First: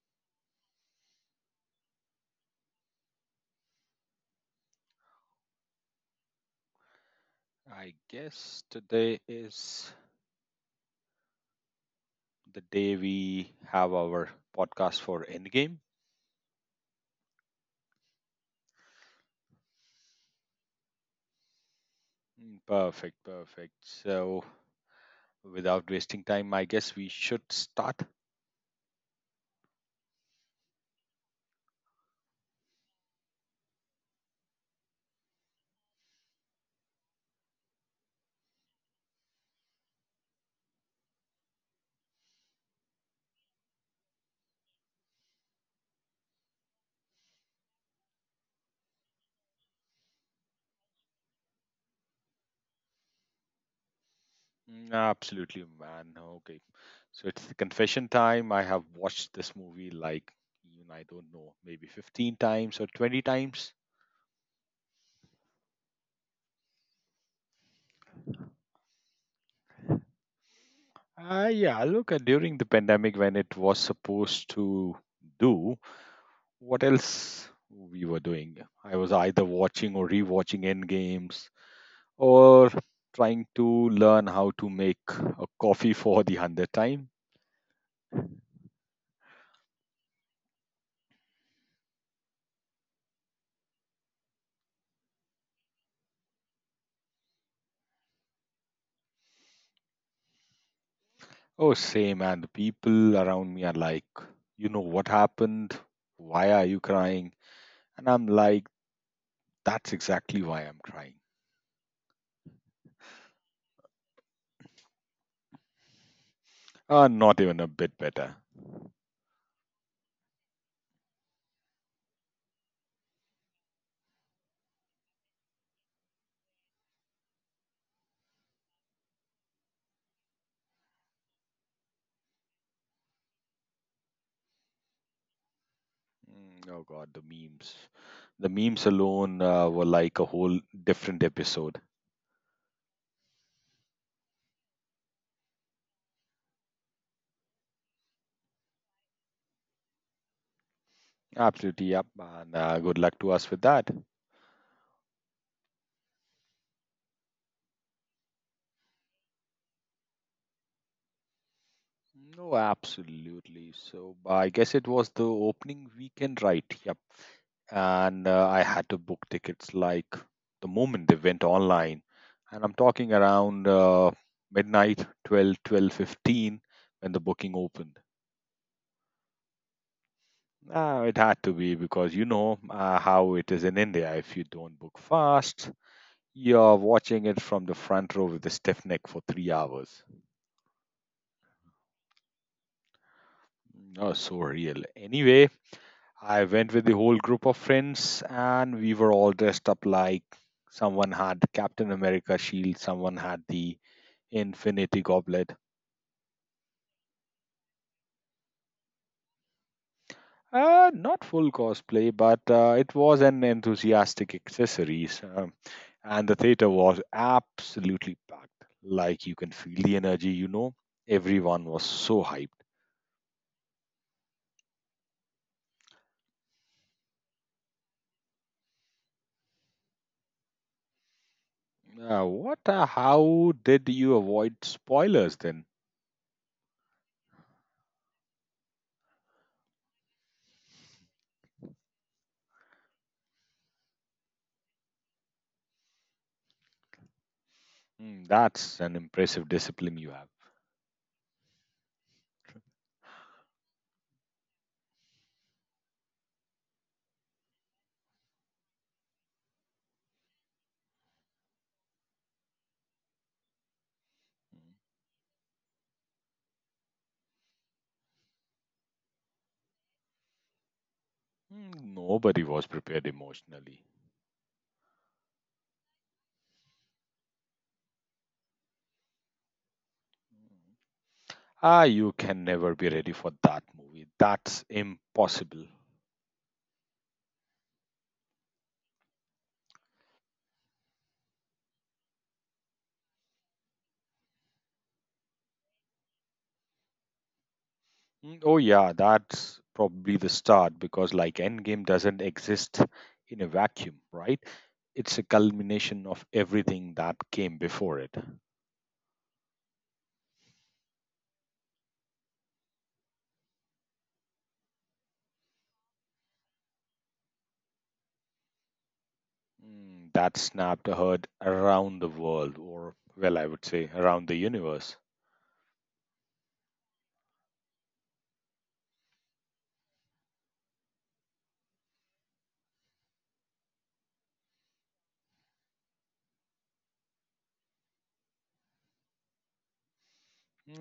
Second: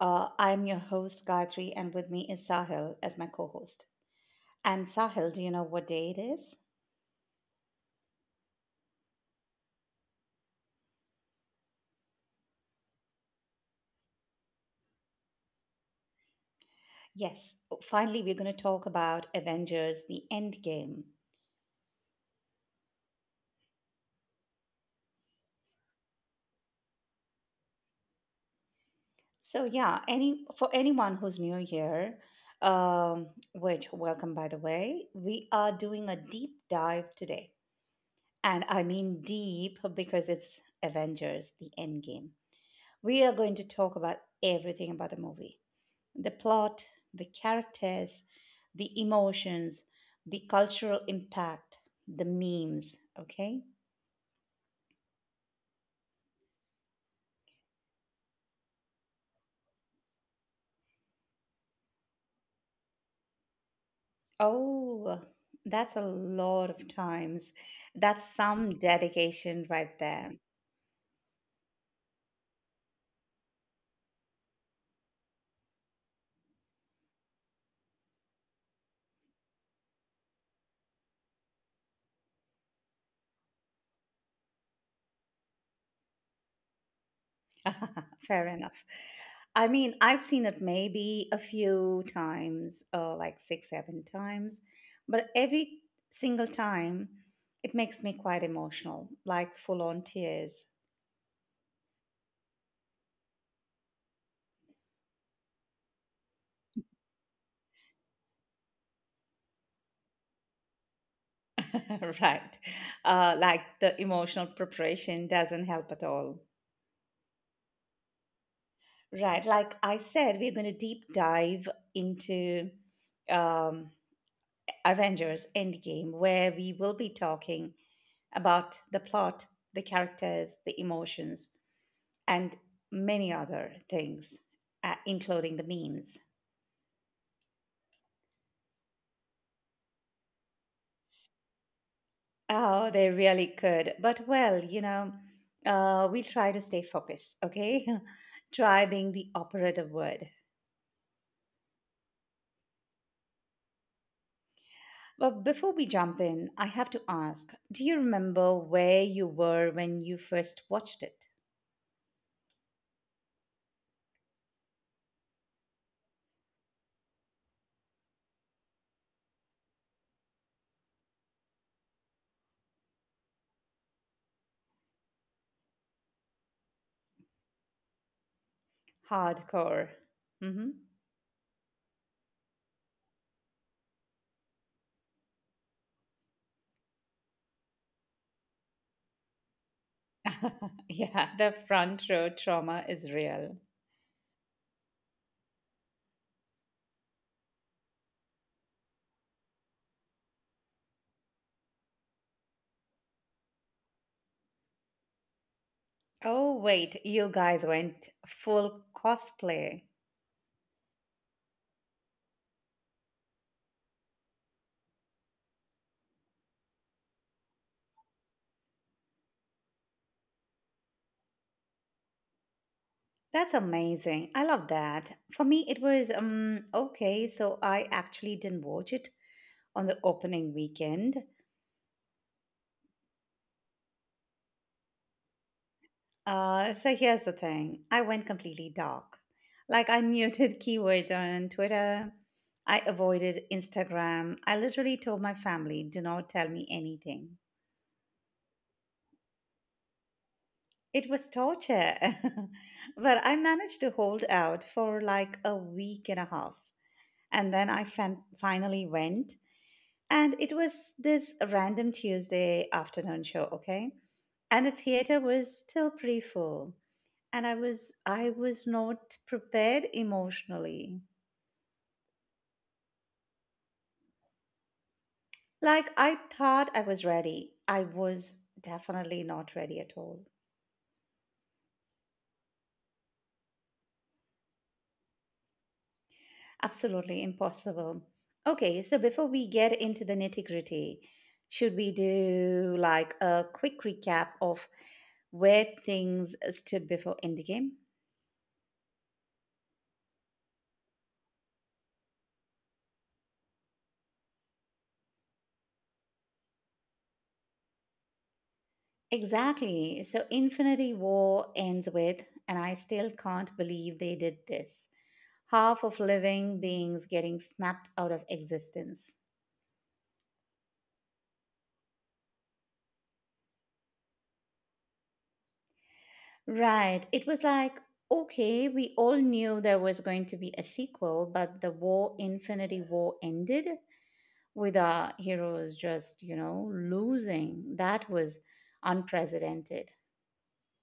I'm your host, Gayatri, and with me is Sahil as my co host. And Sahil, do you know what day it is? I guess today is the day we have our podcast for Endgame. Yes, finally, we're going to talk about Avengers the Endgame. Perfect, perfect. So, without wasting time, I guess we should start. So, yeah, any for anyone who's new here, um, which welcome by the way, we are doing a deep dive today. And I mean deep because it's Avengers the Endgame. We are going to talk about everything about the movie. The plot, the characters, the emotions, the cultural impact, the memes, okay? Mm, absolutely, man. Okay. So, it's the confession time. I have watched this movie like, even I don't know, maybe 15 times or 20 times. Oh, that's a lot of times. That's some dedication right there. Yeah, look, during the pandemic when it was supposed to do, what else we were doing? I was either watching or rewatching end games or trying to learn how to make a coffee for the 100th time. Fair enough. I mean, I've seen it maybe a few times, like six, seven times, but every single time it makes me quite emotional, like full on tears. Oh, same. And the people around me are like, you know what happened? Why are you crying? And I'm like, that's exactly why I'm crying. Right. Like the emotional preparation doesn't help at all. Not even a bit better. Right. Like I said, we're going to deep dive into um, Avengers Endgame, where we will be talking about the plot, the characters, the emotions, and many other things, including the memes. Oh, God, the memes. The memes alone were like a whole different episode. Oh, they really could. But well, we'll try to stay focused, okay? Try being the operative word. Absolutely, yep. And good luck to us with that. But before we jump in, I have to ask, do you remember where you were when you first watched it? No, absolutely. So I guess it was the opening weekend, right? Yep. And I had to book tickets like the moment they went online. And I'm talking around midnight, 12, 12:15 when the booking opened. Hardcore. Hmm. It had to be because you know how it is in India. If you don't book fast, you're watching it from the front row with a stiff neck for 3 hours. Yeah, the front row trauma is real. Oh, so real. Anyway, I went with the whole group of friends, and we were all dressed up like someone had Captain America shield, someone had the Infinity Goblet. Oh, wait, you guys went full cosplay. Not full cosplay, but it was an enthusiastic accessories, and the theater was absolutely packed. Like you can feel the energy, you know. Everyone was so hyped. That's amazing. I love that. For me, it was um, okay, so I actually didn't watch it on the opening weekend. What? How did you avoid spoilers then? So here's the thing, I went completely dark. Like, I muted keywords on Twitter, I avoided Instagram. I literally told my family, do not tell me anything. Hmm, that's an impressive discipline you have. It was torture. But I managed to hold out for like a week and a half. And then I finally went. And it was this random Tuesday afternoon show, okay? And the theater was still pretty full. And I was not prepared emotionally. Mm, nobody was prepared emotionally. Like I thought I was ready. I was definitely not ready at all. Mm. Ah, you can never be ready for that movie. That's impossible. Absolutely impossible. Okay, so before we get into the nitty-gritty, should we do like a quick recap of where things stood before Endgame? Oh, yeah, that's probably the start because, like, Endgame doesn't exist in a vacuum, right? It's a culmination of everything that came before it. Exactly. So Infinity War ends with, and I still can't believe they did this, half of living beings getting snapped out of existence. That snapped a herd around the world, or, well, I would say around the universe. Right. It was like, okay, we all knew there was going to be a sequel, but Infinity War, ended with our heroes just, losing. That was unprecedented.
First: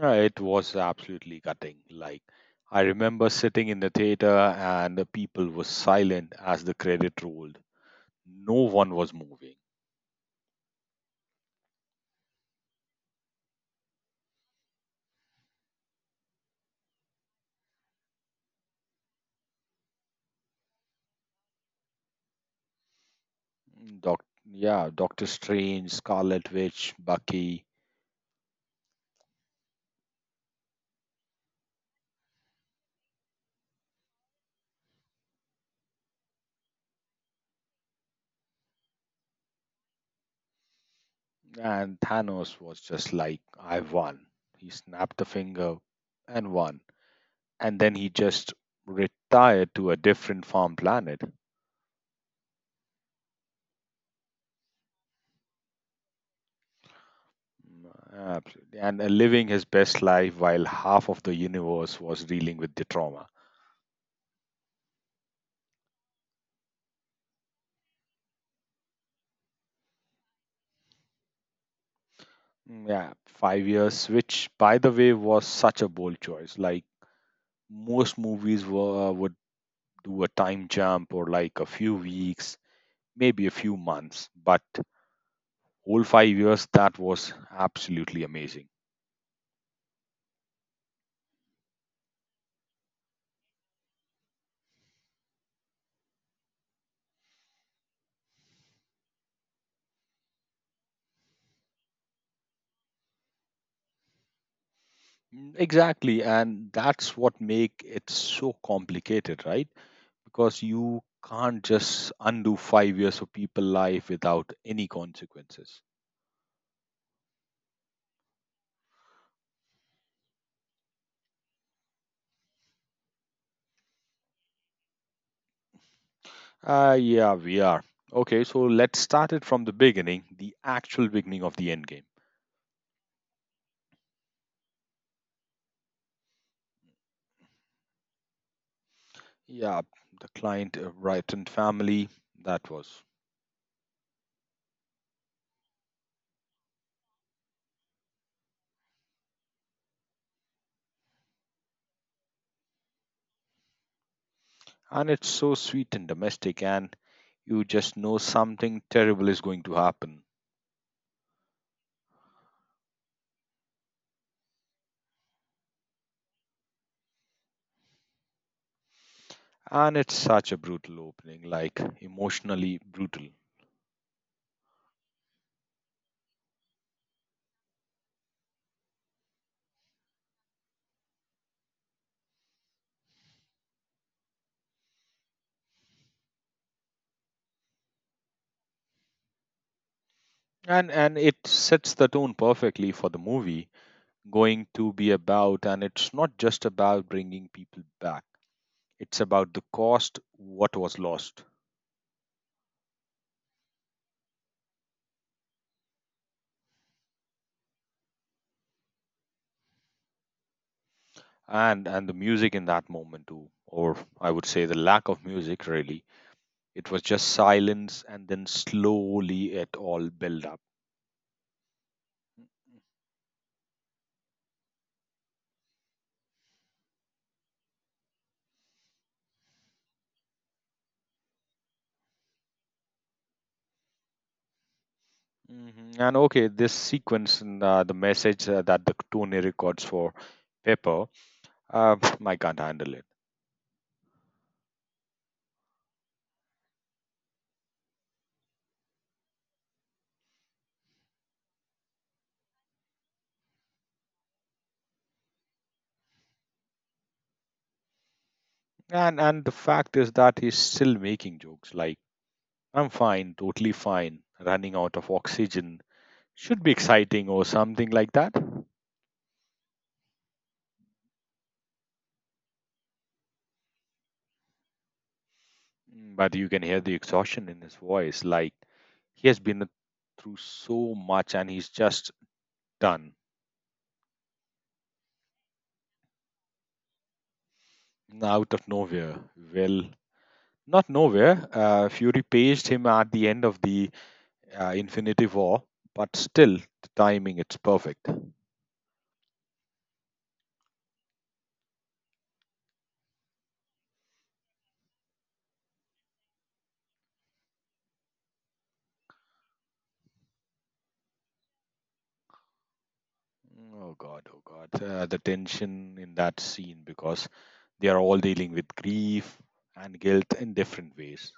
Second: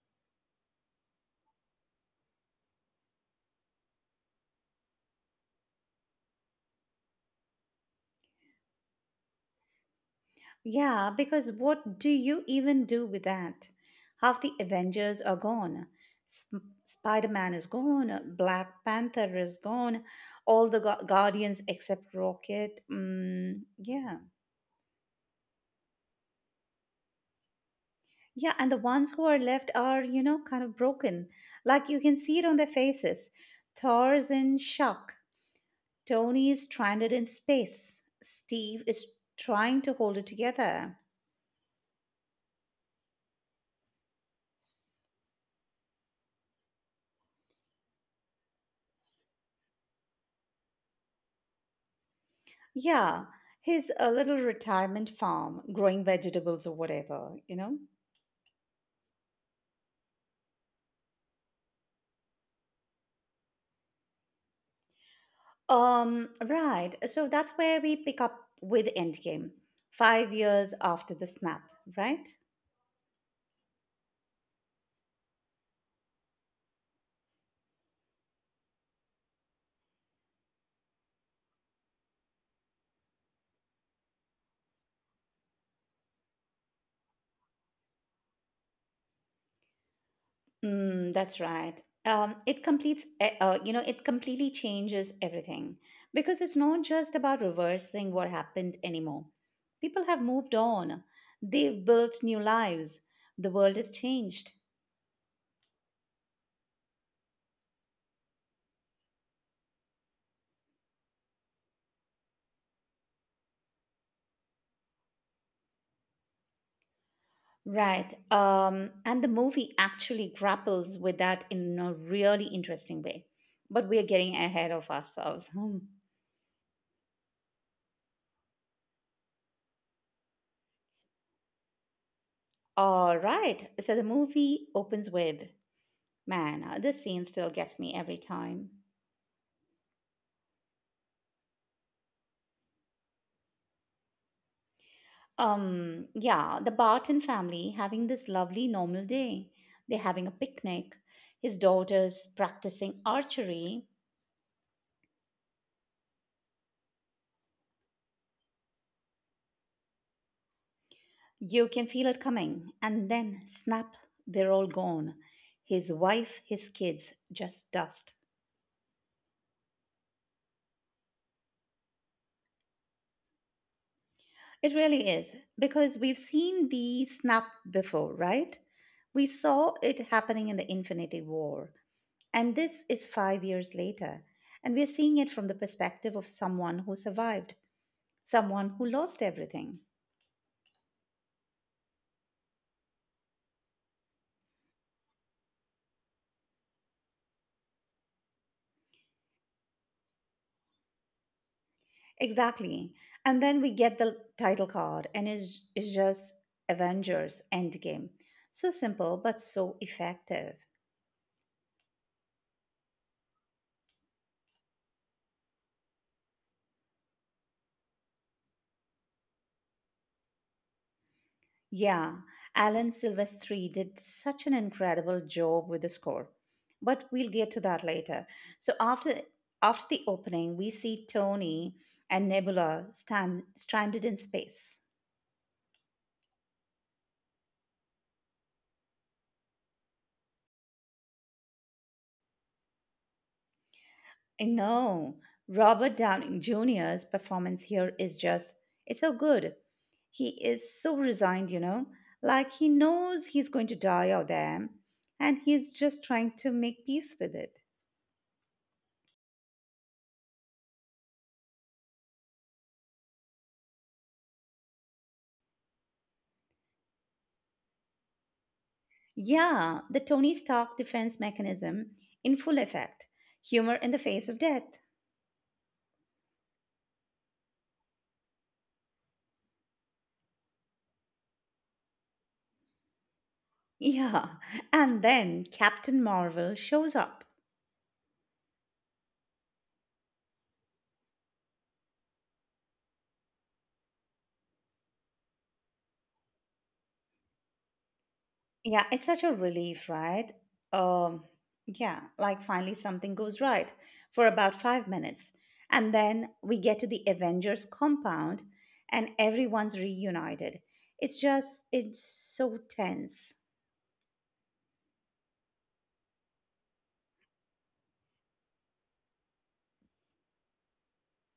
It was absolutely gutting. Like, I remember sitting in the theater and the people were silent as the credit rolled. No one was moving. Yeah, because what do you even do with that? Half the Avengers are gone. Spider Man is gone. Black Panther is gone. All the Guardians except Rocket. Mm, yeah. Doc, yeah, Doctor Strange, Scarlet Witch, Bucky, Yeah, and the ones who are left are, kind of broken. Like you can see it on their faces. Thor's in shock. Tony is stranded in space. Steve is trying to hold it together. and Thanos was just like, I won. He snapped a finger and won. And then he just retired to a different farm planet. Yeah, his a little retirement farm, growing vegetables or whatever, you know? Absolutely. And living his best life while half of the universe was dealing with the trauma. Right. So that's where we pick up with Endgame, 5 years after the snap, right? Yeah, 5 years, which by the way was such a bold choice. Like most movies were, would do a time jump or like a few weeks, maybe a few months, but whole 5 years, that was absolutely amazing. Mm, that's right. It completes, e- you know, it completely changes everything because it's not just about reversing what happened anymore. People have moved on, they've built new lives, the world has changed. Exactly, and that's what make it so complicated, right? Because you can't just undo 5 years of people life without any consequences. Right. And the movie actually grapples with that in a really interesting way. But we are getting ahead of ourselves. Hmm. Yeah, we are. Okay, so let's start it from the beginning, the actual beginning of the end game. All right. So the movie opens with, man, this scene still gets me every time. Yeah, the client, Brighton family, that was. Yeah, the Barton family having this lovely normal day. They're having a picnic. His daughter's practicing archery. And it's so sweet and domestic, and you just know something terrible is going to happen. You can feel it coming, and then snap, they're all gone. His wife, his kids, just dust. And it's such a brutal opening, like emotionally brutal. It really is, because we've seen the snap before, right? We saw it happening in the Infinity War, and this is 5 years later, and we're seeing it from the perspective of someone who survived, someone who lost everything. And it sets the tone perfectly for the movie going to be about, and it's not just about bringing people back. It's about the cost, what was lost. Exactly. And then we get the title card, and it's just Avengers Endgame. So simple, but so effective. And the music in that moment too, or I would say the lack of music, really it was just silence and then slowly it all built up. Yeah, Alan Silvestri did such an incredible job with the score. But we'll get to that later. So after the opening, we see Tony and Nebula stand stranded in space. Mhm. And okay, this sequence and the message that the Tony records for Pepper, uh, I can't handle it. I know. Robert Downing Jr.'s performance here is just, it's so good. He is so resigned, you know, like he knows he's going to die out there and he's just trying to make peace with it. And the fact is that he's still making jokes like I'm fine, totally fine, running out of oxygen should be exciting or something like that. Yeah, the Tony Stark defense mechanism in full effect, humor in the face of death. Mm, but you can hear the exhaustion in his voice. Like he has been through so much and he's just done. Yeah, and then Captain Marvel shows up. Out of nowhere. Well, not nowhere. Fury paged him at the end of the Infinity War, but still, the timing it's perfect. Yeah, it's such a relief, right? Um, yeah, like finally something goes right for about 5 minutes. And then we get to the Avengers compound and everyone's reunited. It's, just, it's so tense. Oh God, oh God. The tension in that scene because they are all dealing with grief and guilt in different ways.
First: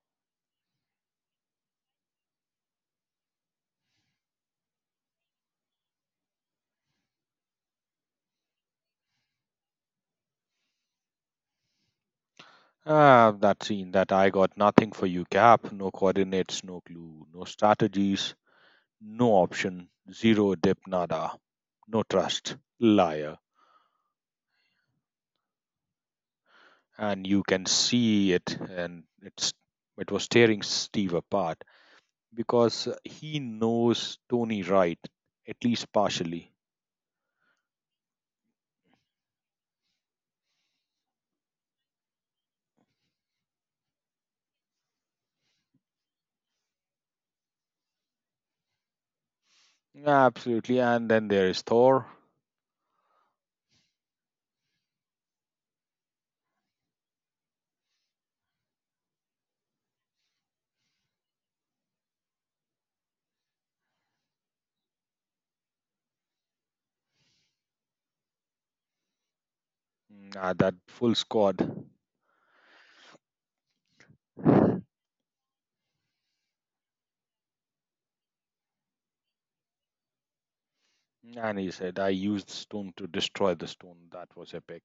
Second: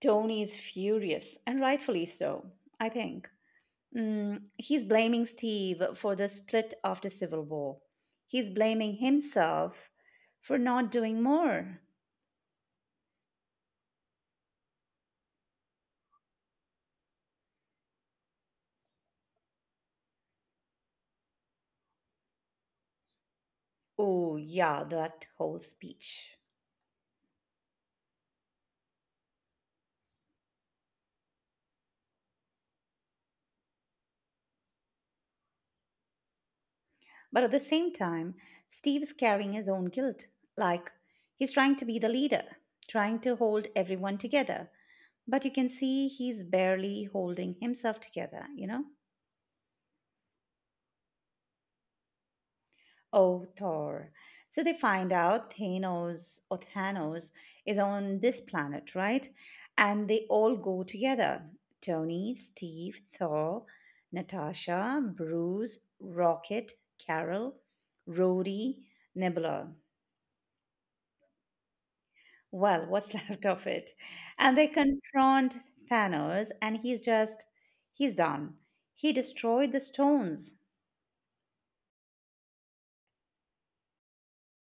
Tony is furious, and rightfully so, I think. Mm, he's blaming Steve for the split after Civil War. He's blaming himself for not doing more. Ah, that scene that I got nothing for you gap, no coordinates, no clue, no strategies, no option, zero dip nada, no trust, liar. Oh, yeah, that whole speech. And you can see it and it's it was tearing Steve apart because he knows Tony right, at least partially. But at the same time, Steve is carrying his own guilt. Like, he's trying to be the leader, trying to hold everyone together. But you can see he's barely holding himself together, you know? Absolutely. And then there is Thor. Oh, Thor. So they find out Thanos is on this planet, right? And they all go together, Tony, Steve, Thor, Natasha, Bruce, Rocket, Carol, Rhodey, Nebula. Ah, that full squad. Well, what's left of it? And they confront Thanos, and he's just, he's done. He destroyed the stones. And he said, I used stone to destroy the stone. That was epic.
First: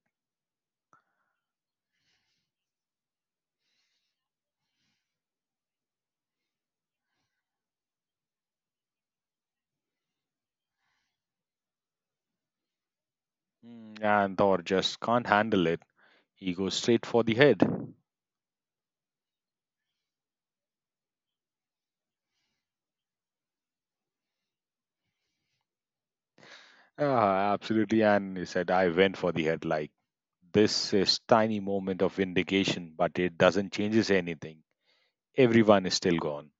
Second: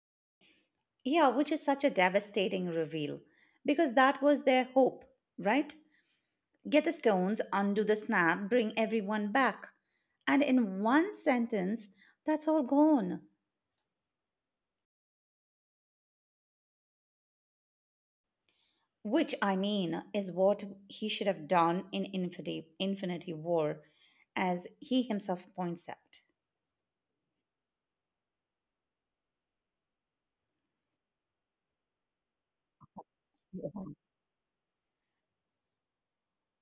Yeah, which is such a devastating reveal because that was their hope, right? Get the stones, undo the snap, bring everyone back. And in one sentence, that's all gone. And Thor just can't handle it, he goes straight for the head. Which I mean is what he should have done in Infinity War, as he himself points out. Ah, absolutely. And he said, I went for the head. Like, this is tiny moment of vindication, but it doesn't changes anything. Everyone is still gone.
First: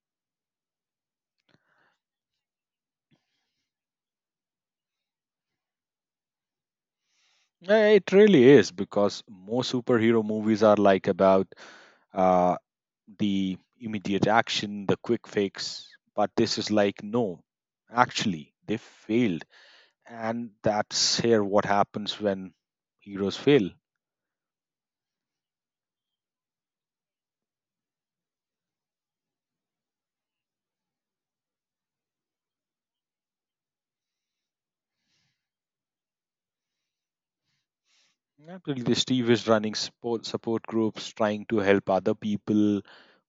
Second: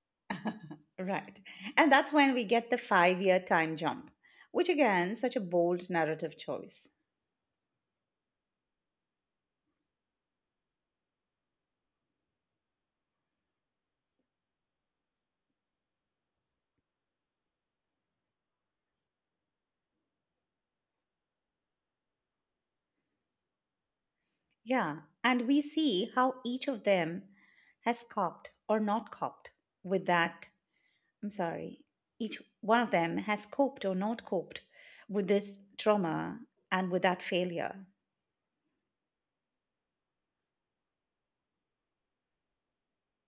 Right. And that's when we get the 5 year time jump, which again, such a bold narrative choice. It really is because most superhero movies are like about uh, the immediate action, the quick fix. But this is like, no, actually, they failed. And that's here what happens when heroes fail. Yeah. And we see how each of them has coped or not coped with that. I'm sorry. Each one of them has coped or not coped with this trauma and with that failure. Absolutely. Steve is running support groups, trying to help other people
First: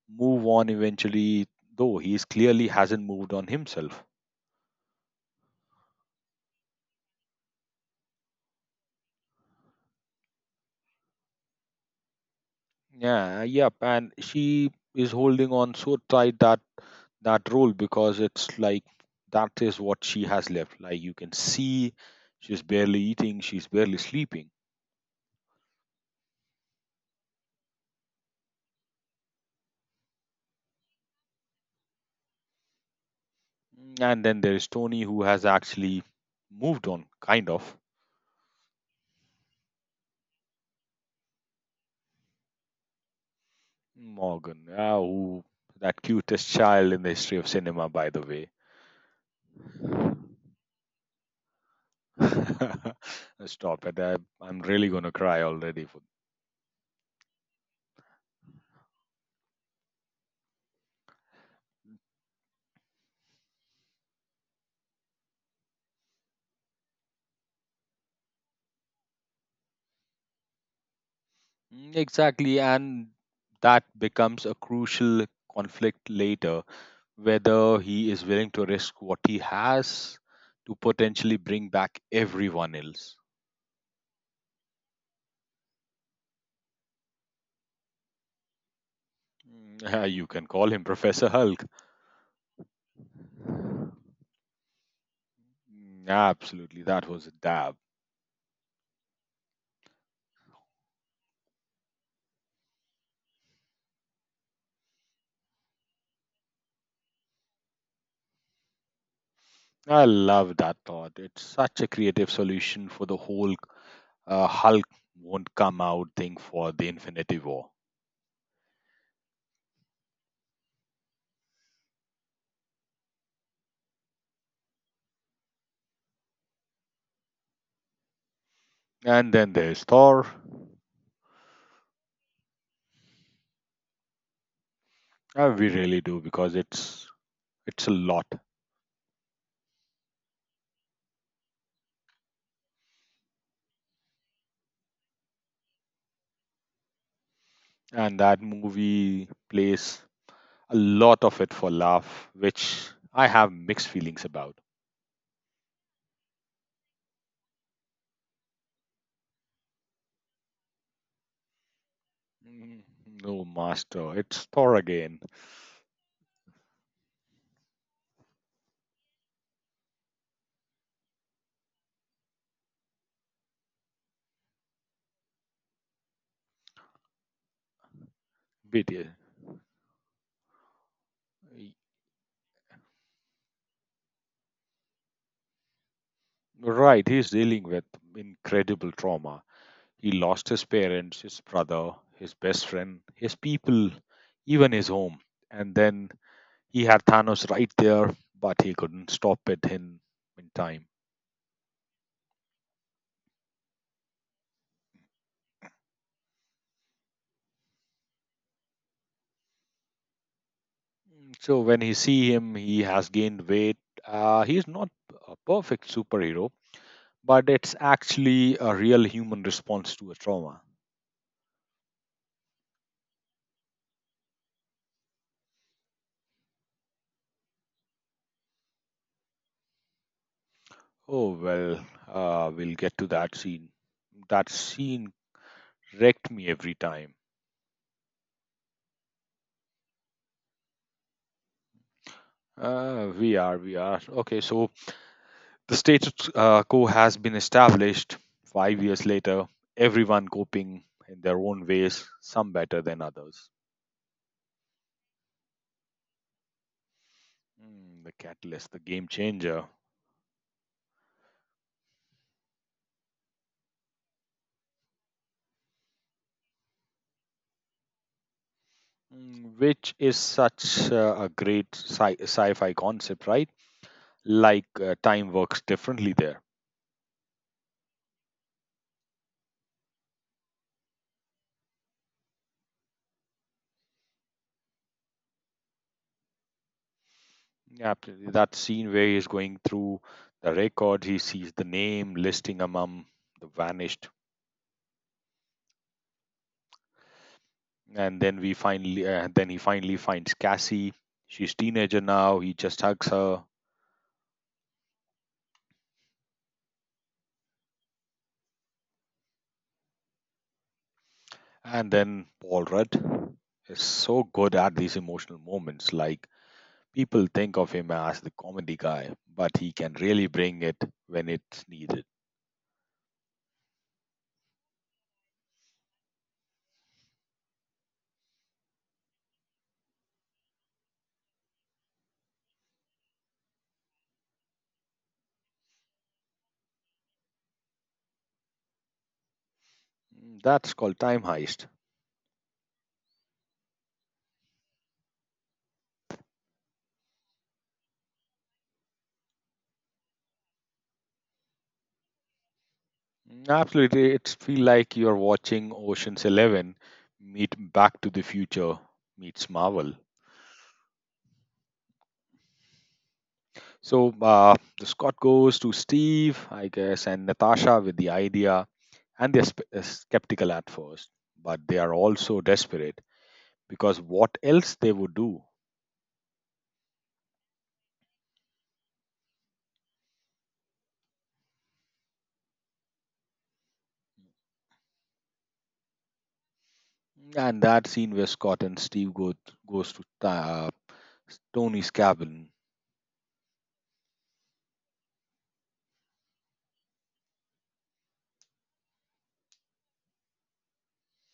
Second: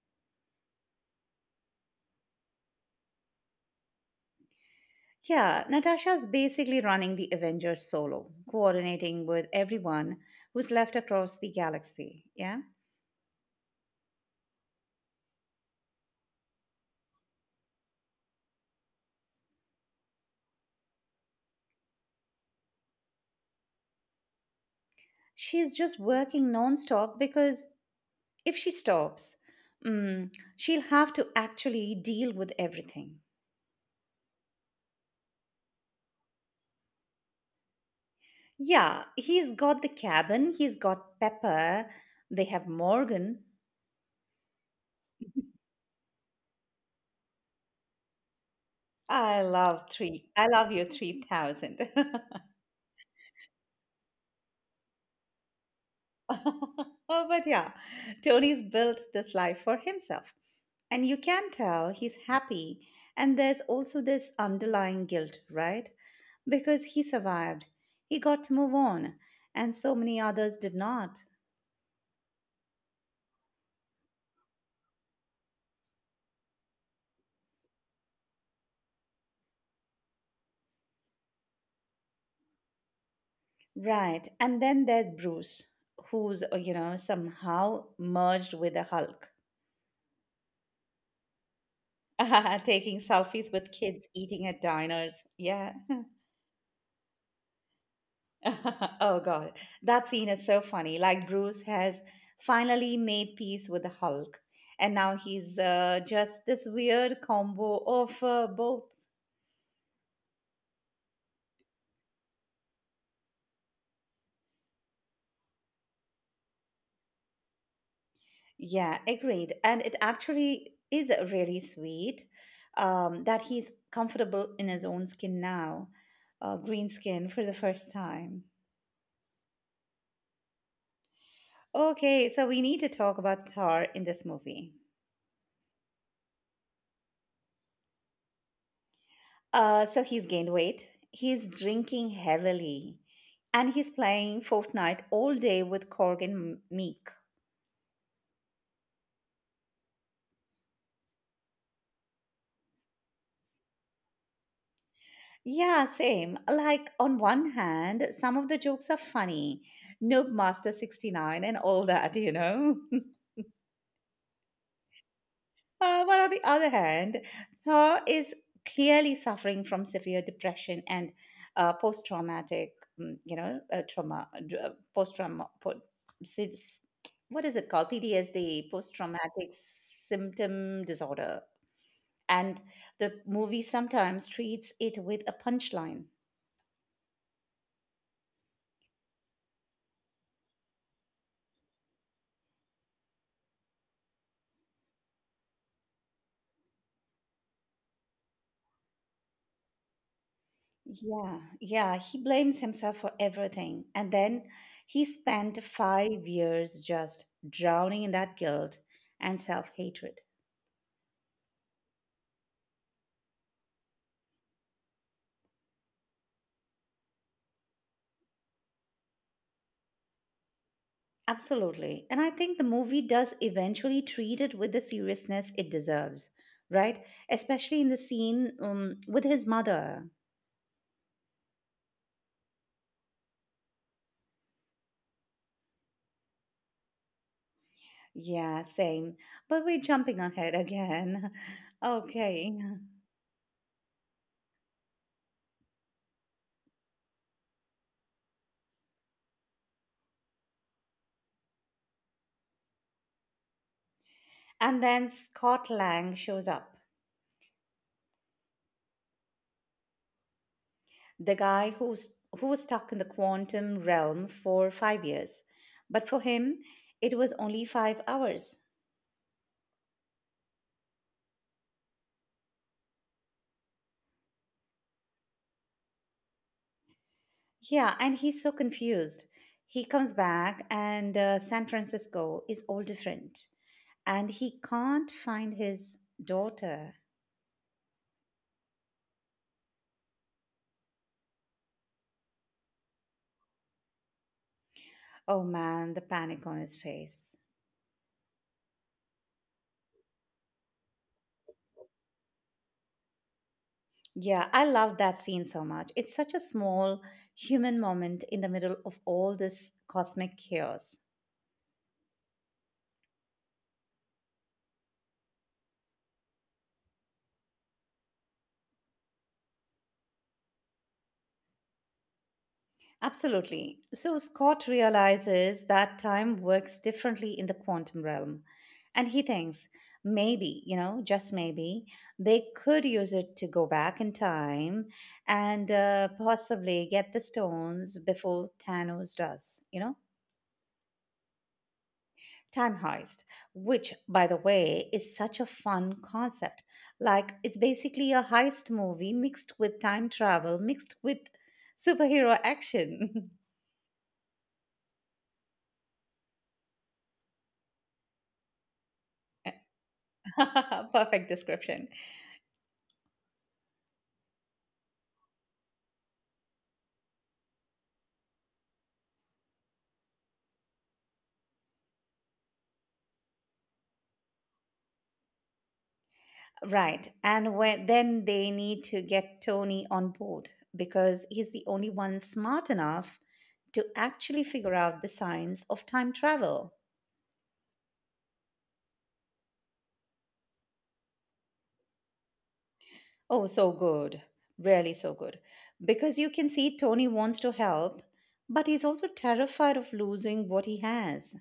move on eventually, though he is clearly hasn't moved on himself. Yeah, Natasha's basically running the Avengers solo, coordinating with everyone who's left across the galaxy. Yeah. Yeah, yep. And she is holding on so tight that role because it's like that is what she has left. Like you can see she's barely eating, she's barely sleeping. She's just working nonstop because if she stops, she'll have to actually deal with everything. And then there is Tony who has actually moved on, kind of. Yeah, he's got the cabin, he's got Pepper, they have Morgan. Morgan, yeah, who that cutest child in the history of cinema, by the way. I love three. I love you 3000. Stop it. I'm really going to cry already. For, Oh, but yeah, Tony's built this life for himself. And you can tell he's happy. And there's also this underlying guilt, right? Because he survived, he got to move on, and so many others did not. Exactly. And that becomes a crucial conflict later whether he is willing to risk what he has to potentially bring back everyone else. Right. And then there's Bruce, who's, you know, somehow merged with the Hulk, Mm, You can call him Professor Hulk. taking selfies with kids eating at diners. Yeah. Absolutely. That was a dab. Oh, God. That scene is so funny. Like, Bruce has finally made peace with the Hulk. And now he's just this weird combo of both. I love that thought. It's such a creative solution for the whole Hulk won't come out thing for the Infinity War. Yeah, agreed. And it actually is really sweet, that he's comfortable in his own skin now, green skin for the first time. And then there's Thor. Okay, so we need to talk about Thor in this movie. We really do because it's a lot, So he's gained weight, he's drinking heavily, and he's playing Fortnite all day with Korg and Meek. and that movie plays a lot of it for laugh, which I have mixed feelings about. Yeah, same. Like, on one hand, some of the jokes are funny. Noob Master 69 and all that, you know? Mm, No master, it's Thor again. But on the other hand, Thor is clearly suffering from severe depression and post-traumatic, mm, you know, trauma, post-trauma, po- sis- what is it called? PTSD, But, post-traumatic symptom disorder. y- And the movie sometimes treats it with a punchline. right, he's dealing with incredible trauma. He lost his parents, his brother, his best friend, his people, even his home, and then he had Thanos right there, but he couldn't stop it in time. Yeah, he blames himself for everything. And then he spent 5 years just drowning in that guilt and self-hatred. So when he see him, he has gained weight. He is not a perfect superhero, but it's actually a real human response to a trauma. Absolutely. And I think the movie does eventually treat it with the seriousness it deserves, right? Especially in the scene, with his mother. Oh well, we'll get to that scene. That scene wrecked me every time. Yeah, same. But we're jumping ahead again. Okay. We are, we are. Okay, so the status quo has been established. 5 years later, everyone coping in their own ways, some better than others. And then Scott Lang shows up. Mm, the catalyst, the game changer. The guy who was stuck in the quantum realm for 5 years. But for him, it was only 5 hours. Mm, which is such a great sci-fi concept, right? Like time works differently there. Yeah, and he's so confused. He comes back, and San Francisco is all different. And he can't find his daughter. Yeah, absolutely. That scene where he's going through the record, he sees the name listing among the vanished, Oh man, the panic on his face. and then he finally finds Cassie. She's teenager now. He just hugs her, Yeah, I love that scene so much. It's such a small human moment in the middle of all this cosmic chaos. and then Paul Rudd is so good at these emotional moments. Like people think of him as the comedy guy, but he can really bring it when it's needed. Absolutely. So Scott realizes that time works differently in the quantum realm. And he thinks maybe, you know, just maybe, they could use it to go back in time and possibly get the stones before Thanos does, you know? Mm, that's called Time Heist. Time heist, which, by the way, is such a fun concept. Like, it's basically a heist movie mixed with time travel, mixed with superhero action. Mm, absolutely, it's feel like you're watching Ocean's 11 meet Back to the Future meets Marvel. Perfect description. So the Scott goes to Steve, I guess, and Natasha with the idea, and they're skeptical at first, but they are also desperate because what else they would do? Right. And when, then they need to get Tony on board because he's the only one smart enough to actually figure out the science of time travel. And that scene where Scott and Steve go goes to uh, Tony's cabin. Oh, so good. Really so good. Because you can see Tony wants to help, but he's also terrified of losing what he has.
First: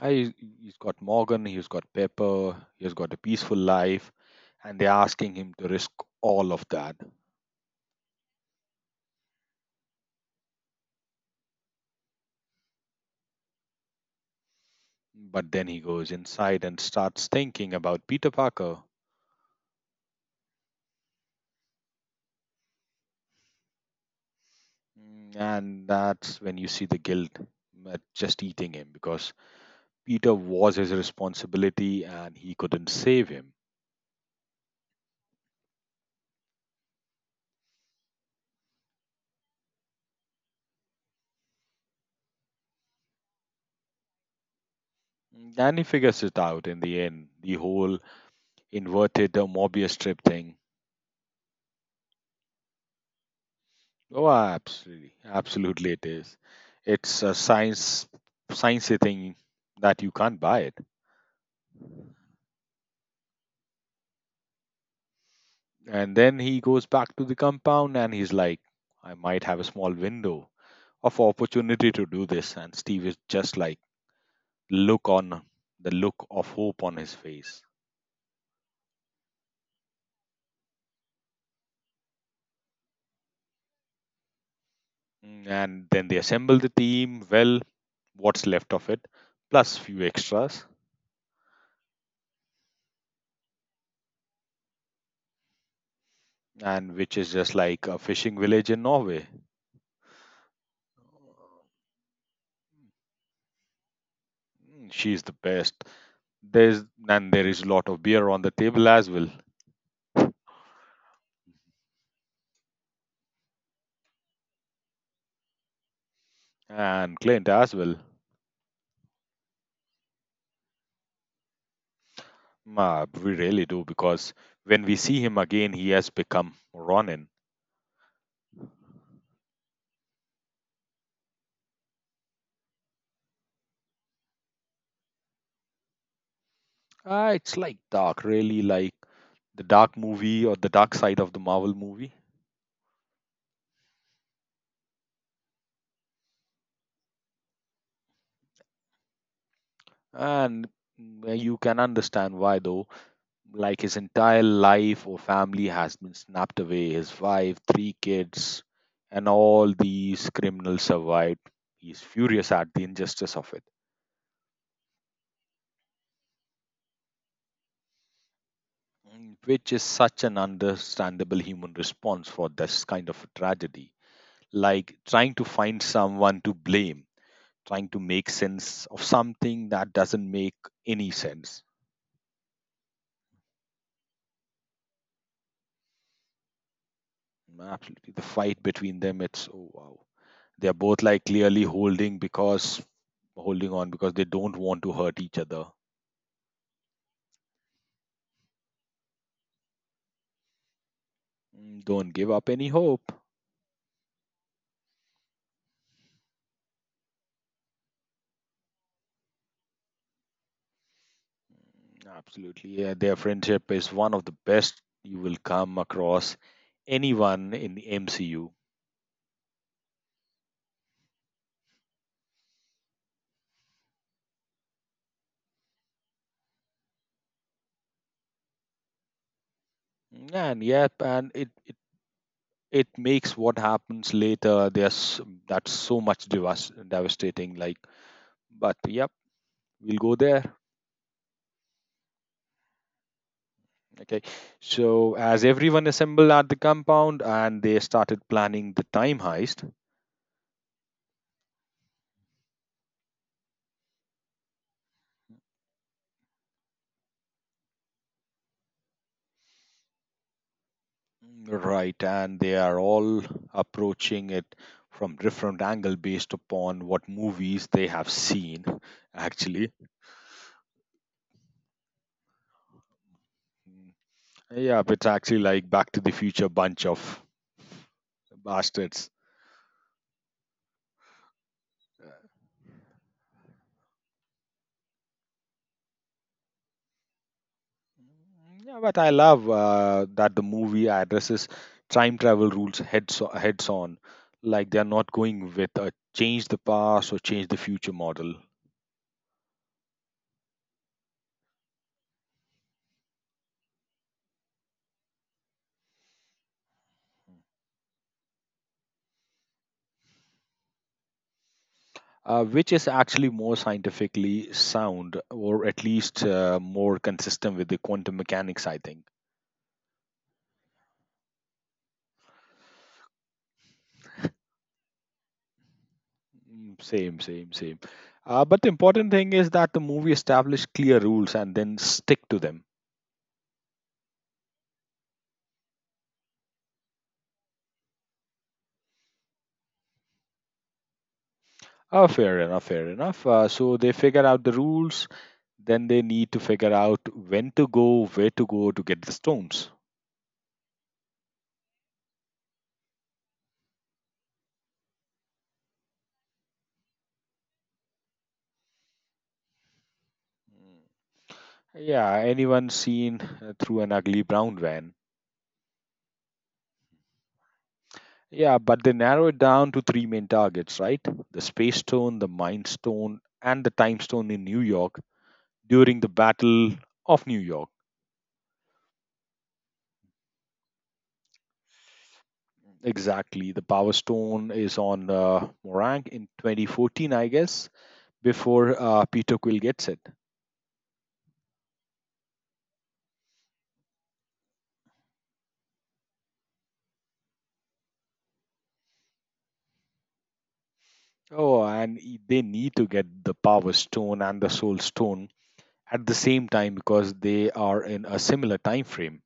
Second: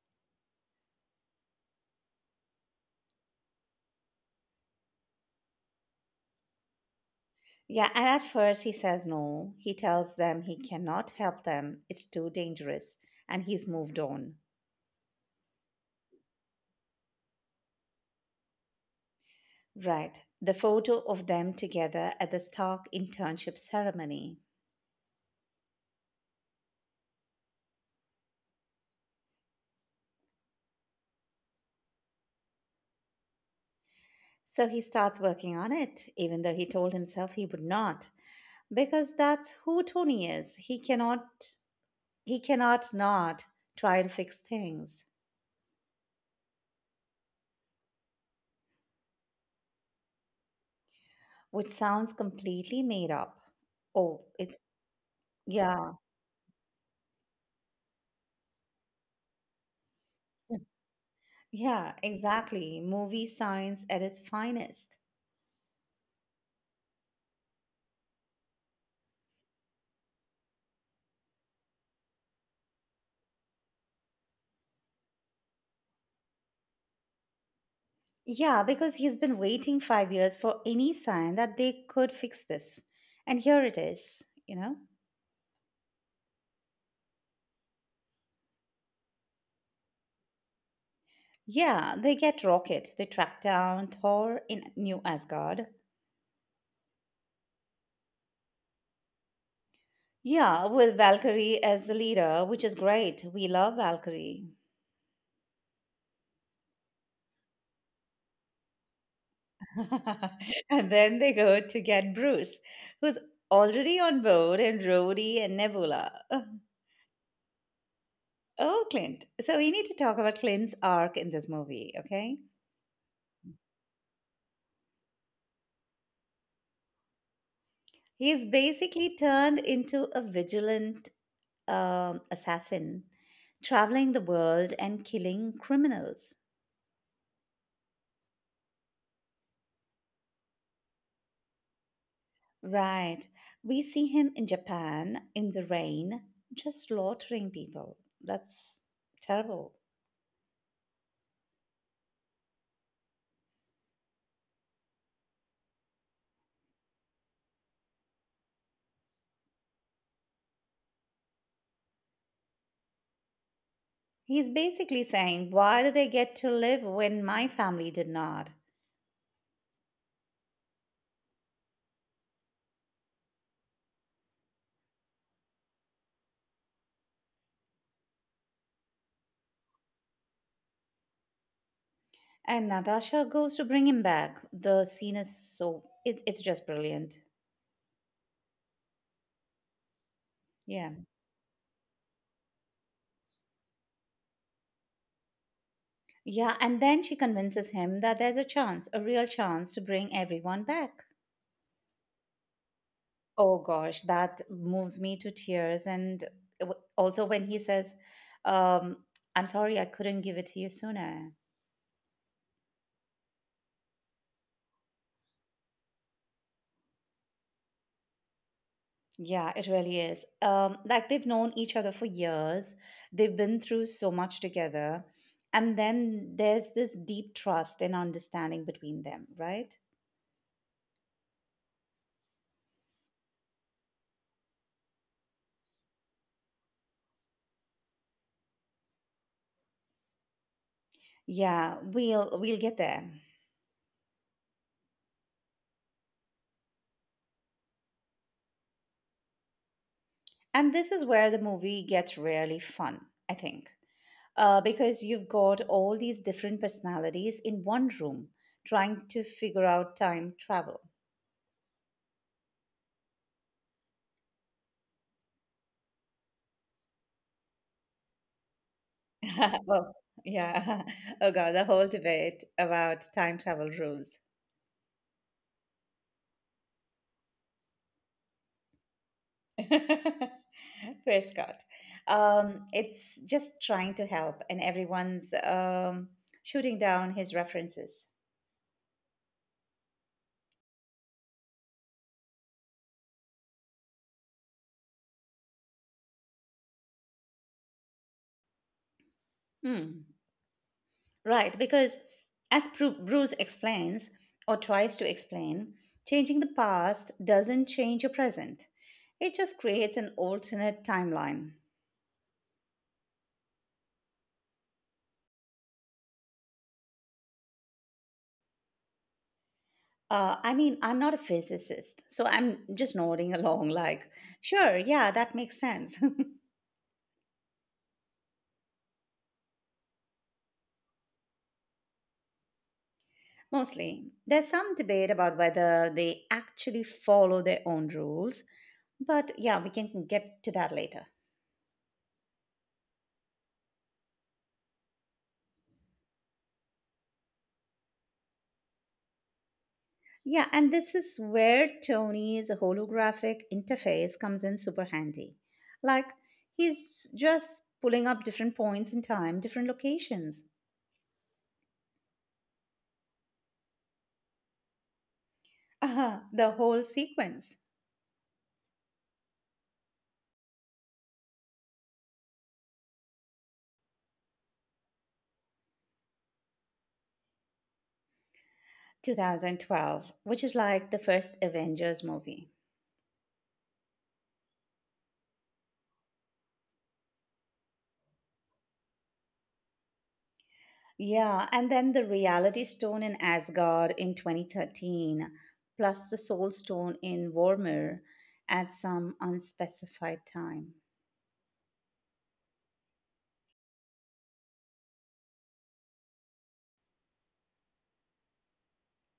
I, he's got Morgan, he's got Pepper, he's got a peaceful life, and they're asking him to risk all of that. Yeah, and at first he says no. He tells them he cannot help them, it's too dangerous, and he's moved on. But then he goes inside and starts thinking about Peter Parker. Right. The photo of them together at the Stark internship ceremony. And that's when you see the guilt just eating him because Peter was his responsibility and he couldn't save him. So he starts working on it, even though he told himself he would not, because that's who Tony is. He cannot not try to fix things, And he figures it out in the end the whole inverted Morbius strip thing. which sounds completely made up. Oh, Oh, it's absolutely, absolutely, yeah. it is. It's a sciencey thing that you can't buy it. Yeah, exactly. Movie science at its finest. And then he goes back to the compound and he's like, "I might have a small window of opportunity to do this." And Steve is just like, look on the look of hope on his face. Yeah, because he's been waiting 5 years for any sign that they could fix this. And here it is, you know? And then they assemble the team. Well, what's left of it, plus few extras, Yeah, they get Rocket. They track down Thor in New Asgard. and which is just like a fishing village in Norway. Yeah, with Valkyrie as the leader, which is great. We love Valkyrie. Mm, she's the best. There's And there is a lot of beer on the table as well, And then they go to get Bruce, who's already on board, and Rhodey and Nebula. and Clint as well. Oh, Clint. So we need to talk about Clint's arc in this movie, okay? We really do because when we see him again, he has become Ronin. He's basically turned into a vigilant assassin, traveling the world and killing criminals. Ah, it's like dark, really like the dark movie or the dark side of the Marvel movie. Right. We see him in Japan in the rain, just slaughtering people. That's terrible. And you can understand why, though. Like his entire life or family has been snapped away. His wife, three kids, and all these criminals survived. He's furious at the injustice of it. He's basically saying, "Why do they get to live when my family did not?" Which is such an understandable human response for this kind of a tragedy. Like trying to find someone to blame, trying to make sense of something that doesn't make any sense. And Natasha goes to bring him back. The scene is so, it's just brilliant. Mm, absolutely. The fight between them, it's oh wow. They're Yeah. both like clearly holding because holding on because they don't want to hurt each other. Yeah. And then she convinces him that there's a chance, a real chance to bring everyone back. Don't give up any hope. Oh gosh, that moves me to tears. And also when he says, um, I'm sorry, I couldn't give it to you sooner. Absolutely. Yeah, their friendship is one of the best you will come across anyone in the MCU. Yeah, it really is. Like they've known each other for years, they've been through so much together. And then there's this deep trust and understanding between them, right? And yep, and it makes what happens later. There's that's so much devastating. Like, but yep, we'll go there. Yeah, we'll get there. Okay. So as everyone assembled at the compound and they started planning the time heist, And this is where the movie gets really fun, I think, because you've got all these different personalities in one room trying to figure out time travel. right? And they are all approaching it from different angle based upon what movies they have seen. Actually, Oh, yeah. Oh, God, the whole debate about time travel rules. yeah, it's actually like Back to the Future bunch of bastards. Fair Scott. It's just trying to help, and everyone's shooting down his references. Yeah, but I love that the movie addresses time travel rules heads on, like they are not going with a change the past or change the future model, Hmm. Right, because as Bruce explains, or tries to explain, changing the past doesn't change your present. It just creates an alternate timeline. Which is actually more scientifically sound or at least more consistent with the quantum mechanics. I think. I mean, I'm not a physicist, so I'm just nodding along, like, sure, yeah, that makes sense. Mm, same, same, same. But the important thing is that the movie established clear rules and then stick to them. Mostly. There's some debate about whether they actually follow their own rules, but yeah, we can get to that later. Fair enough, fair enough. So they figure out the rules, then they need to figure out when to go, where to go to get the stones. Yeah, and this is where Tony's holographic interface comes in super handy. Like, he's just pulling up different points in time, different locations. Mm. Yeah, anyone seen through an ugly brown van. The whole sequence. Yeah, but they narrow it down to three main targets, right? The Space Stone, the Mind Stone, and the Time Stone in New York during the Battle of New York. 2012, which is like the first Avengers movie. Exactly. The Power Stone is on Morang in 2014, I guess, before Peter Quill gets it. Yeah, and then the Reality Stone in Asgard in 2013, plus the Soul Stone in Vormir at some unspecified time. Oh, and they need to get the Power Stone and the Soul Stone at the same time because they are in a similar time frame.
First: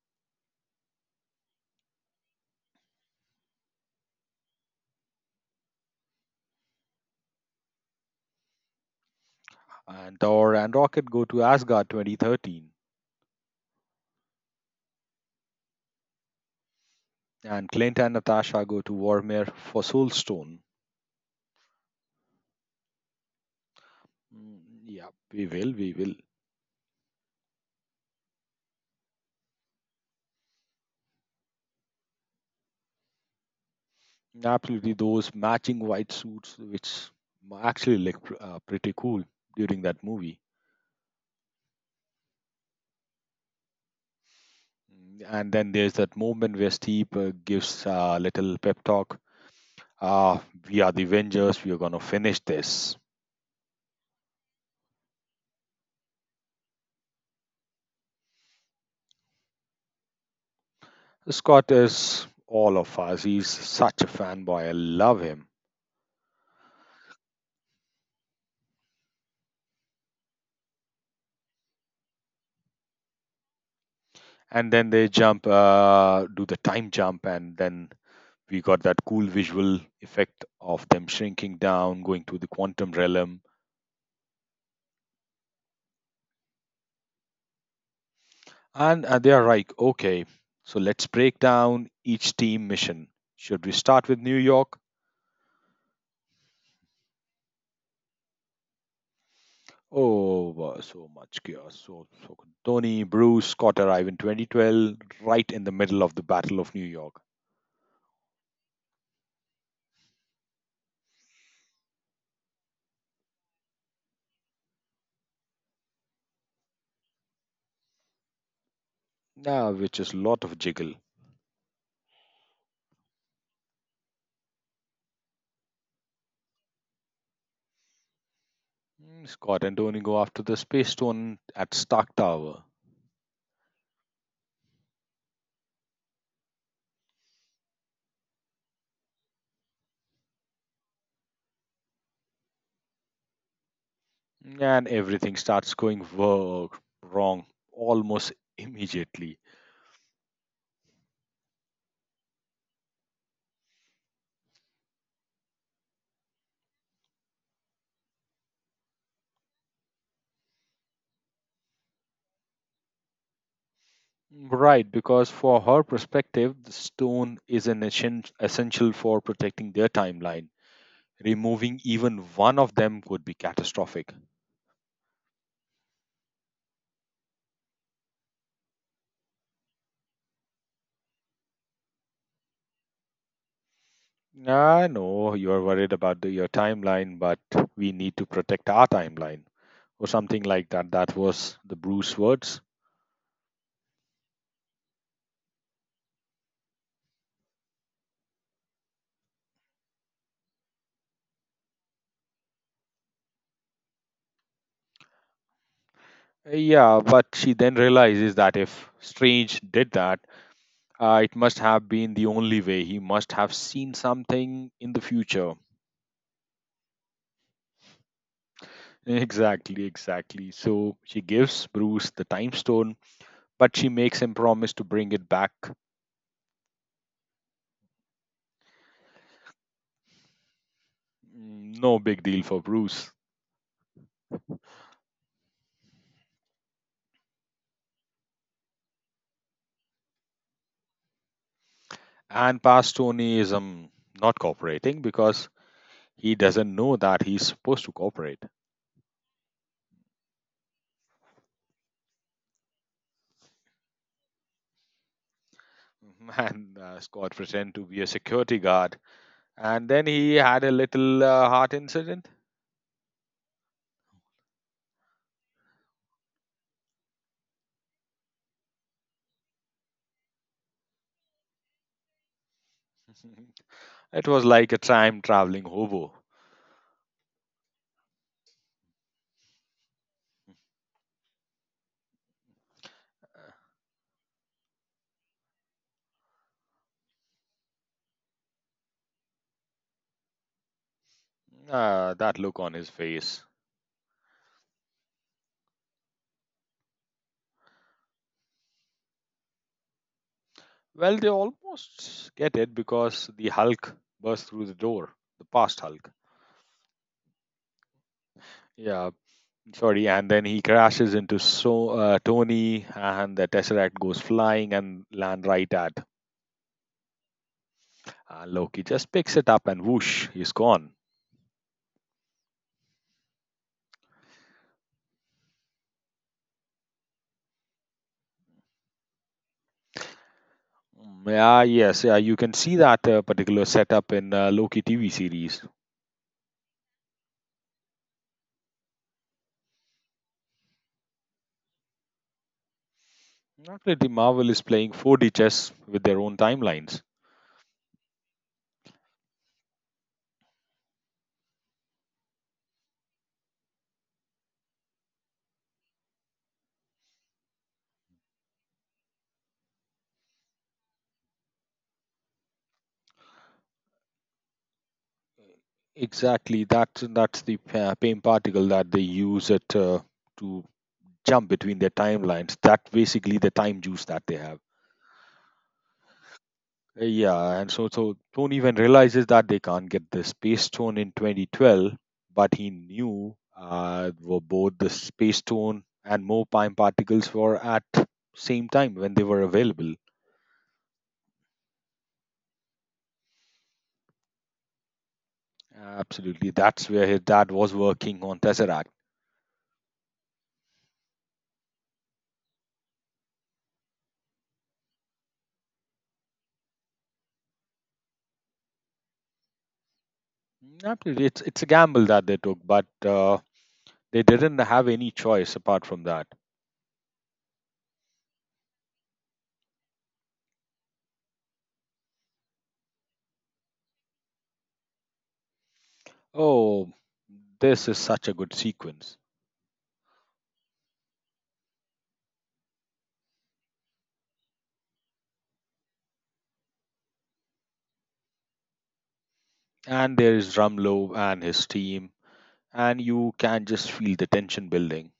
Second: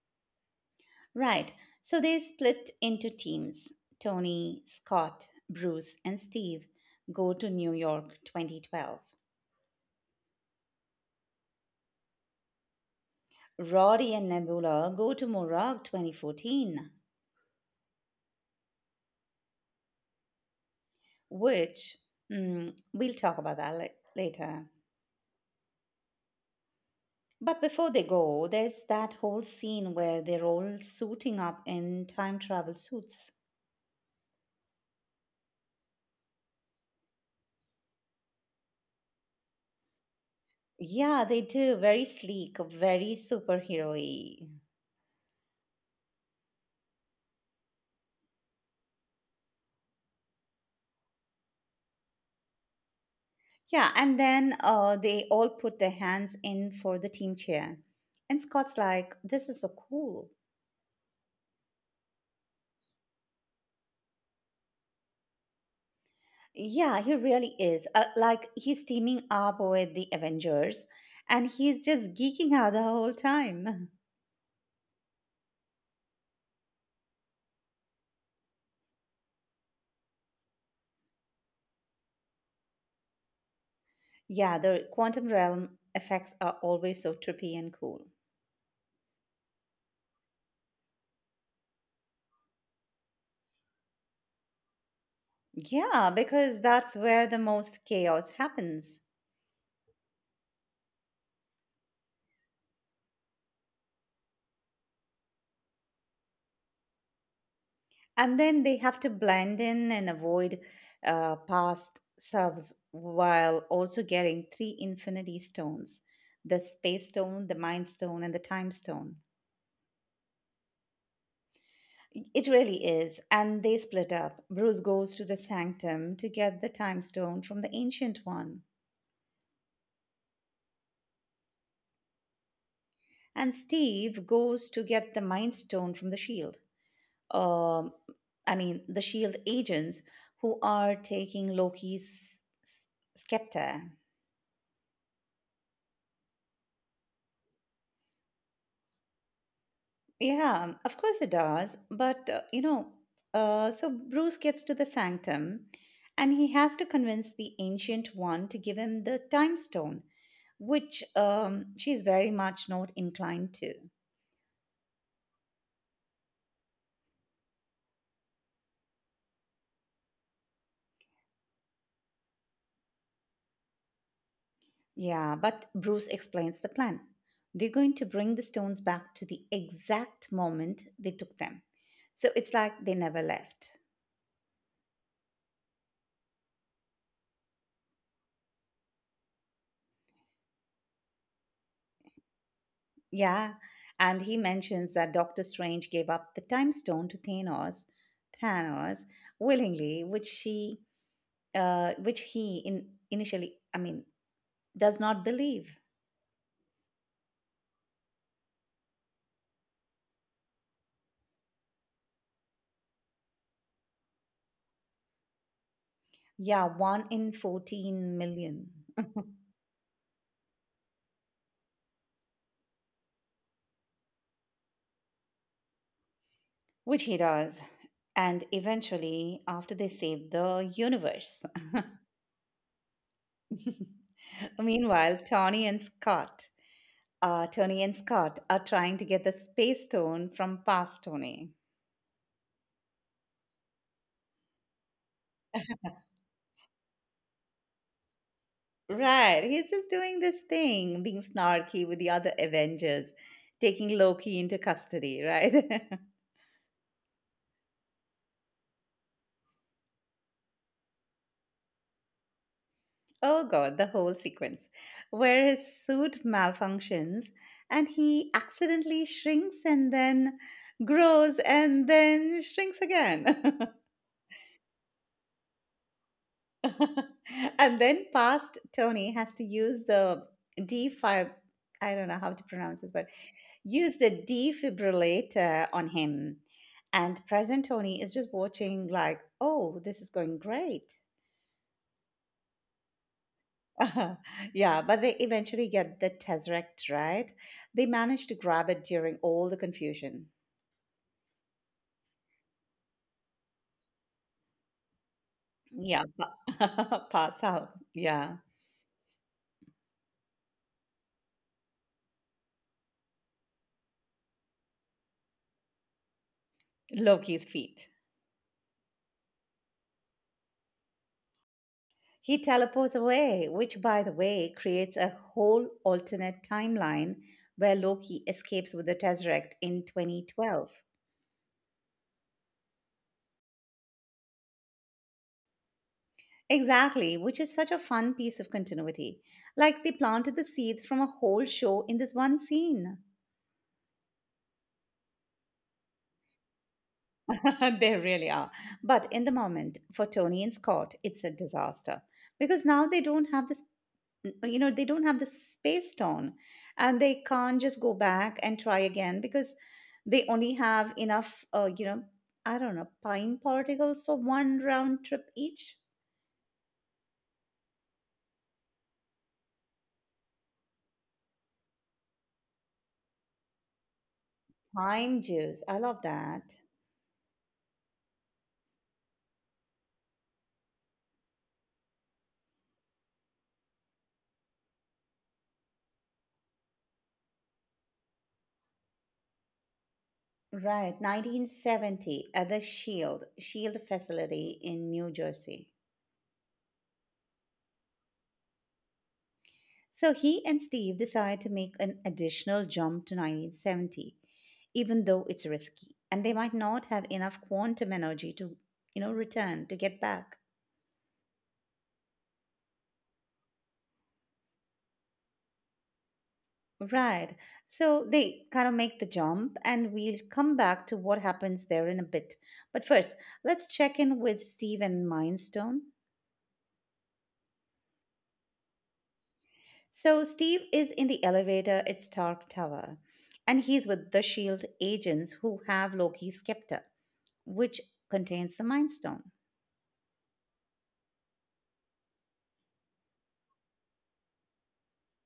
Right. So they split into teams. Tony, Scott, Bruce, and Steve go to New York 2012. And Thor and Rocket go to Asgard 2013, Rory and Nebula go to Morag 2014, and Clint and Natasha go to Warmere for Soulstone. which we'll talk about that Mm, later. Yeah, we will, we will. But before they go, there's that whole scene where they're all suiting up in time travel suits. Absolutely, those matching white suits, which actually look pretty cool during that movie. Yeah, they do. Very sleek, very superhero y. And then there's that moment where Steve gives a little pep talk. Ah, we are the Avengers. We are gonna finish this. Yeah, and then they all put their hands in for the team chair. And Scott's like, "This is so cool." Scott is all of us. He's such a fanboy. I love him. Yeah, he really is. Like, he's teaming up with the Avengers and he's just geeking out the whole time. And then they jump, do the time jump, and then we got that cool visual effect of them shrinking down, going to the quantum realm. Yeah, the quantum realm effects are always so trippy and cool. And they are like, okay, so let's break down each team mission. Should we start with New York? Yeah, because that's where the most chaos happens. Oh, wow, so much chaos. So Tony, Bruce, Scott arrive in 2012, right in the middle of the Battle of New York. And then they have to blend in and avoid past selves while also getting three infinity stones, the space stone, the mind stone, and the time stone. Yeah, which is a lot of jiggle. It really is. And they split up. Bruce goes to the sanctum to get the time stone from the ancient one, Scott and Tony go after the space stone at Stark Tower, and Steve goes to get the mind stone from the shield. Um, I mean, the shield agents who are taking Loki's s- scepter. and everything starts going wrong almost immediately. Yeah, of course it does. But, you know, so Bruce gets to the sanctum and he has to convince the ancient one to give him the time stone, which she's very much not inclined to. Right, because for her perspective, the stone is an essential for protecting their timeline. Removing even one of them would be catastrophic. Yeah, but Bruce explains the plan. They're going to bring the stones back to the exact moment they took them. So it's like they never left. I know you're worried about the, your timeline, but we need to protect our timeline, or something like that. That was the Bruce words. Yeah, and he mentions that Doctor Strange gave up the time stone to Thanos, Thanos willingly, which he, initially, I mean, does not believe. Yeah, but she then realizes that if Strange did that, it must have been the only way. He must have seen something in the future. Yeah, one in 14 million, Exactly, exactly. So she gives Bruce the time stone, but she makes him promise to bring it back. which he does, and eventually, after they save the universe. No big deal for Bruce. Meanwhile, Tony and Scott are trying to get the space stone from past Tony. And past Tony is not cooperating because he doesn't know that he's supposed to cooperate. Right. He's just doing this thing, being snarky with the other Avengers, taking Loki into custody, right? And Scott pretend to be a security guard, and then he had a little heart incident. Oh, God, the whole sequence where his suit malfunctions and he accidentally shrinks and then grows and then shrinks again. It was like a time traveling hobo. And then past Tony has to use the D5, I don't know how to pronounce this, but use the defibrillator on him. And present Tony is just watching, like, "Oh, this is going great." Ah, that look on his face. Yeah, but they eventually get the Tesseract, right? They manage to grab it during all the confusion. Well, they almost get it because the Hulk burst through the door, the past Yeah, Hulk. Pass out. Yeah, Yeah, sorry. And then he crashes into Tony, and the Tesseract goes flying and land right at. Loki's feet. Loki just picks it up and whoosh, he's gone. He teleports away, which, by the way, creates a whole alternate timeline where Loki escapes with the Tesseract in 2012. Mm, yeah, yes, yeah. You can see that particular setup in Loki TV series. Exactly, which is such a fun piece of continuity. Like they planted the seeds from a whole show in this one scene. Actually, the Marvel is playing 4D chess with their own timelines. They really are. But in the moment, for Tony and Scott, it's a disaster because now they don't have this, you know, they don't have the space stone and they can't just go back and try again because they only have enough, you know, I don't know, pine particles for one round trip each. Exactly. That's the pain particle that they use it to jump between their timelines. That basically the time juice that they have. Time juice. I love that. Yeah, and so Tony even realizes that they can't get the space stone in 2012, but he knew were both the space stone and more time particles were at same time when they were available. Right, 1970 at the Shield facility in New Jersey. Absolutely, that's where his dad was working on Tesseract. So he and Steve decide to make an additional jump to 1970, even though it's risky, and they might not have enough quantum energy to, you know, return to get back. Absolutely, it's a gamble that they took, but. They didn't have any choice apart from that. Right. So they kind of make the jump, and we'll come back to what happens there in a bit. But first, let's check in with Steve and Mindstone. Oh, this is such a good sequence. So Steve is in the elevator at Stark Tower, and he's with the Shield agents who have Loki's scepter, which contains the Mind Stone. And there is Rumlow and his team, and you can just feel the tension building.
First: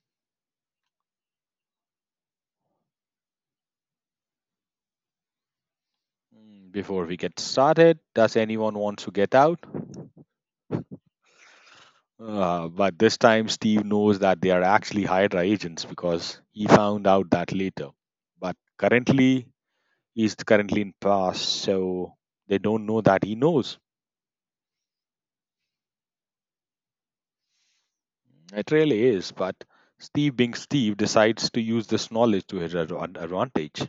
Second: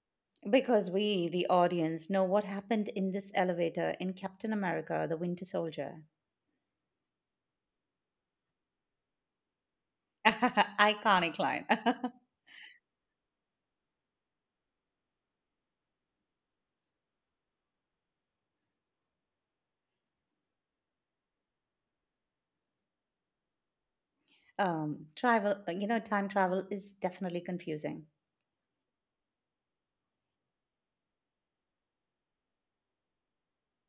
Because we, the audience, know what happened in this elevator in Captain America: The Winter Soldier. Before we get started, does anyone want to get out? Iconic line. But this time, Steve knows that they are actually Hydra agents because he found out that later. But currently, he's currently in past, so they don't know that he knows. Time travel is definitely confusing. It really is, but Steve being Steve decides to use this knowledge to his advantage.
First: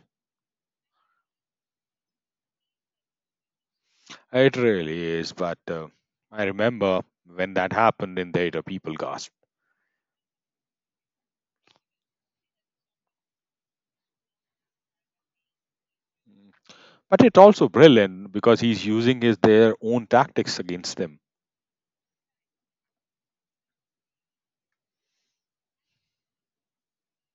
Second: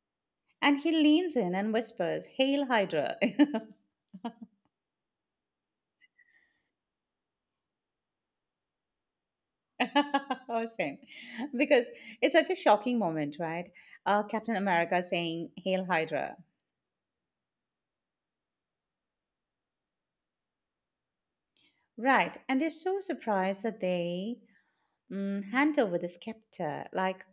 And he leans in and whispers, "Hail Hydra!" It really is, but I remember when that happened in data, people gasped. Oh, same. Because it's such a shocking moment, right? Captain America saying, "Hail Hydra." But it's also brilliant because he's using his their own tactics against them. Right. And they're so surprised that they hand over the scepter, like,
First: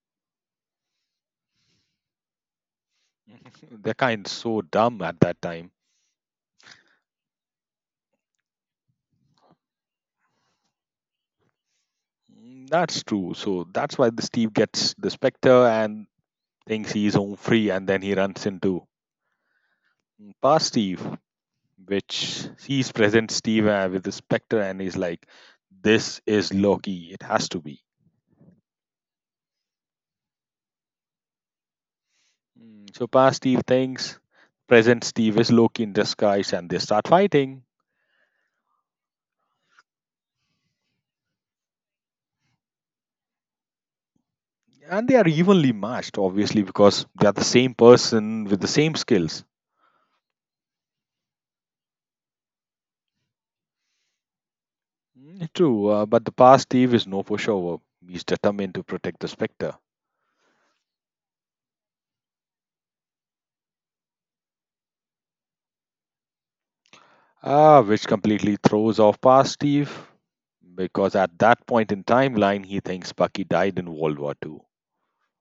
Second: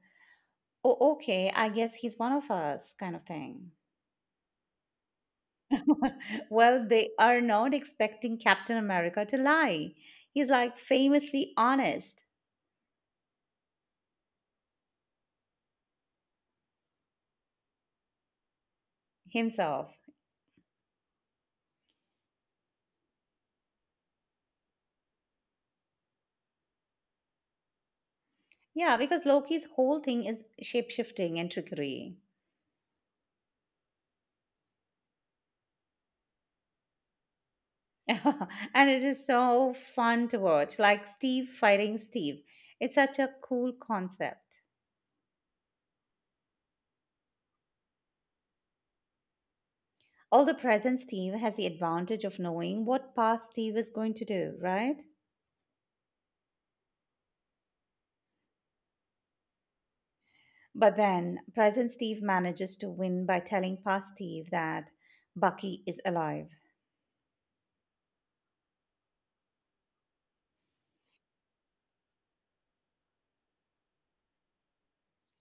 "Oh, okay, I guess he's one of us," kind of thing. They're kind so dumb at that time. Well, they are not expecting Captain America to lie. He's like famously honest Mm, that's true. So that's why the Steve gets the Spectre and thinks he's home free, and then he runs into himself. past Steve, which sees present Steve with the Spectre and is like, this is Loki. It has to be. Yeah, because Loki's whole thing is shapeshifting and trickery. So past Steve thinks present Steve is Loki in disguise and they start fighting. And it is so fun to watch, like Steve fighting Steve. It's such a cool concept. And they are evenly matched, obviously, because they are the same person with the same skills. All the present Steve has the advantage of knowing what past Steve is going to do, right? Mm, true, but the past Steve is no pushover. He's determined to protect the Spectre, But then present Steve manages to win by telling past Steve that Bucky is alive. Which completely throws off past Steve because at that point in timeline, he thinks Bucky died in World War II.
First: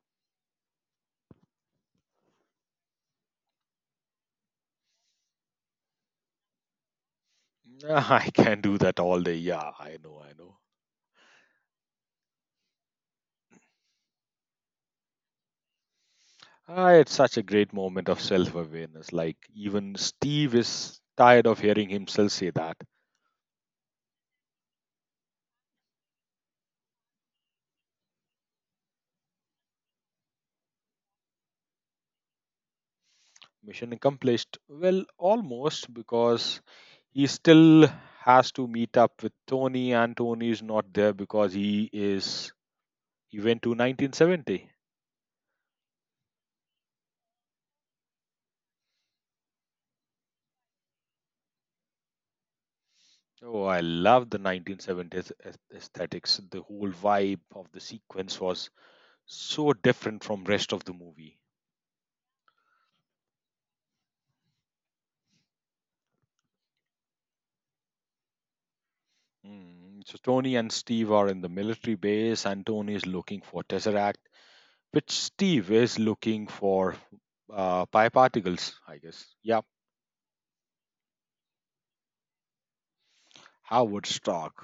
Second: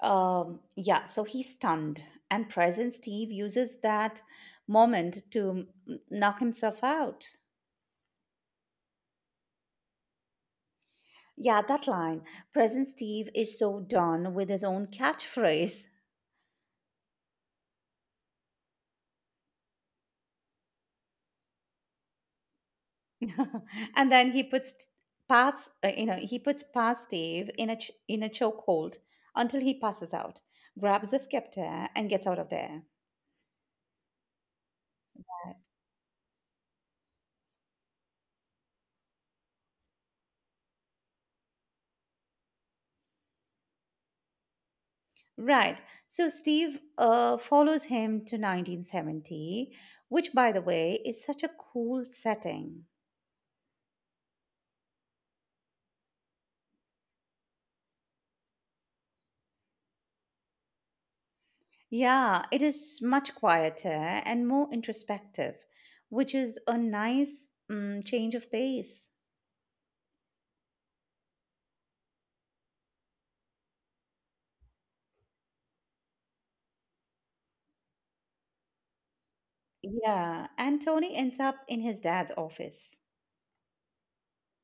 Yeah, so he's stunned, and present Steve uses that moment to knock himself out. I can do that all day. Yeah, I know, I know. Yeah, that line. Present Steve is so done with his own catchphrase. Ah, it's such a great moment of self awareness. Like, even Steve is tired of hearing himself say that. And then he puts he puts Pat Steve in a in a chokehold until he passes out, grabs the scepter, and gets out of there. Mission accomplished. Well, almost, because he still has to meet up with Tony, and Tony is not there because he is. He went to 1970. Right. So Steve follows him to 1970, which, by the way, is such a cool setting. Oh, I love the 1970s aesthetics. The whole vibe of the sequence was so different from rest of the movie. Yeah, it is much quieter and more introspective, which is a nice change of pace. So Tony and Steve are in the military base, and Tony is looking for Tesseract, which Steve is looking for pi particles, I guess. Yeah, Yeah, and Tony ends up in his dad's office, Howard Stark,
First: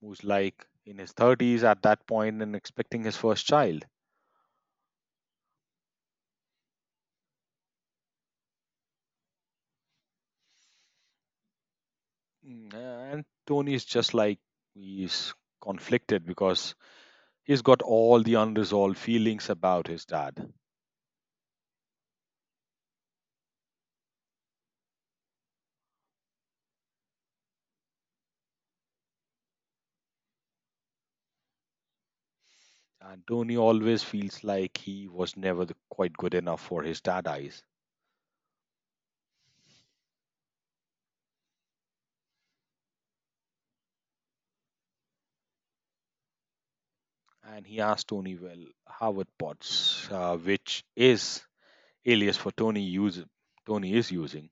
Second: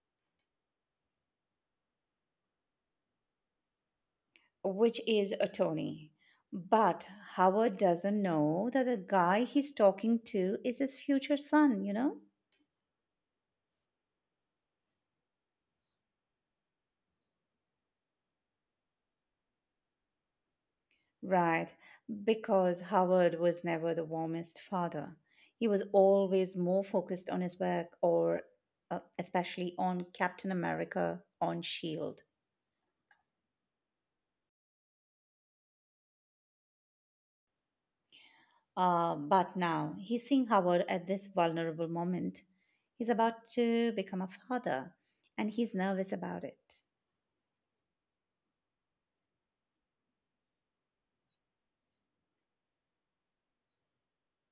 who's like in his 30s at that point and expecting his first child. which is a Tony. But Howard doesn't know that the guy he's talking to is his future son, you know? Mm, uh, And Tony is just like he's conflicted because he's got all the unresolved feelings about his dad. Right, because Howard was never the warmest father. He was always more focused on his work, or especially on Captain America on S.H.I.E.L.D. And Tony always feels like he was never the, quite good enough for his dad eyes. But now he's seeing Howard at this vulnerable moment. He's about to become a father and he's nervous about it. And he asks Tony, well, Howard Potts, which is alias for Tony use, Tony is using.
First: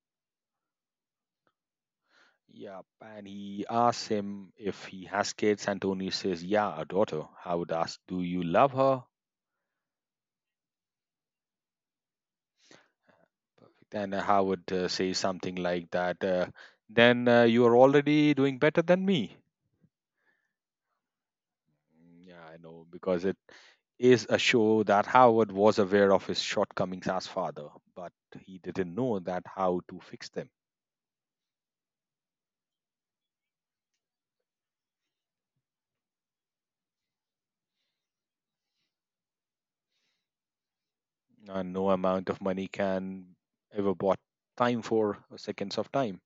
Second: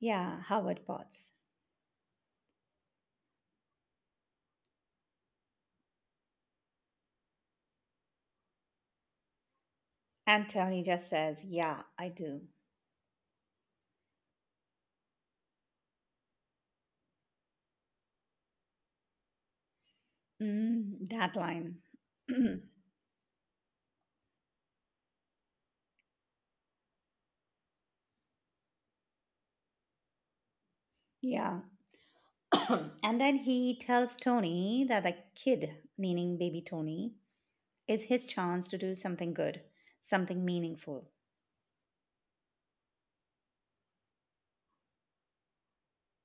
Yeah, Howard bots. Yeah, and he asks him if he has kids, and Tony says, yeah, a daughter. Howard asks, do you love her? And Tony just says, "Yeah, I do." Then Howard says something like that, then you are already doing better than me. Mm, that line. Yeah, I know, because it is a show that Howard was aware of his shortcomings as father, but he didn't know that how to fix them. Yeah. And then he tells Tony that the kid, meaning baby Tony, is his chance to do something good, something meaningful. And no amount of money can ever bought time for seconds of time.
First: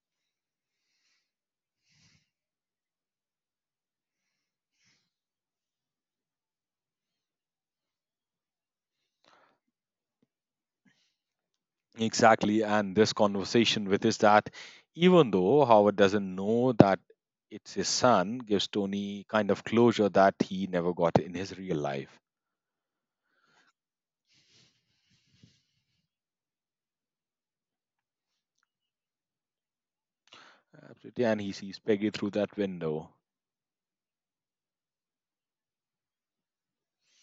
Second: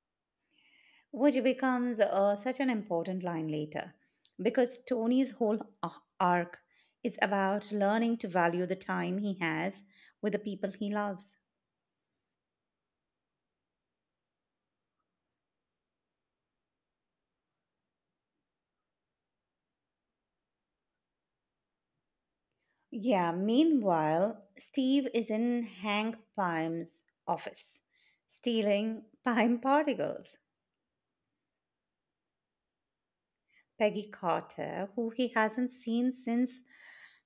Which becomes such an important line later because Tony's whole arc is about learning to value the time he has with the people he loves. Exactly, and this conversation with is that even though Howard doesn't know that it's his son, gives Tony kind of closure that he never got in his real life. Yeah, meanwhile, Steve is in Hank Pyme's office stealing Pyme particles. Absolutely, and he sees Peggy through that window. Peggy Carter, who he hasn't seen since,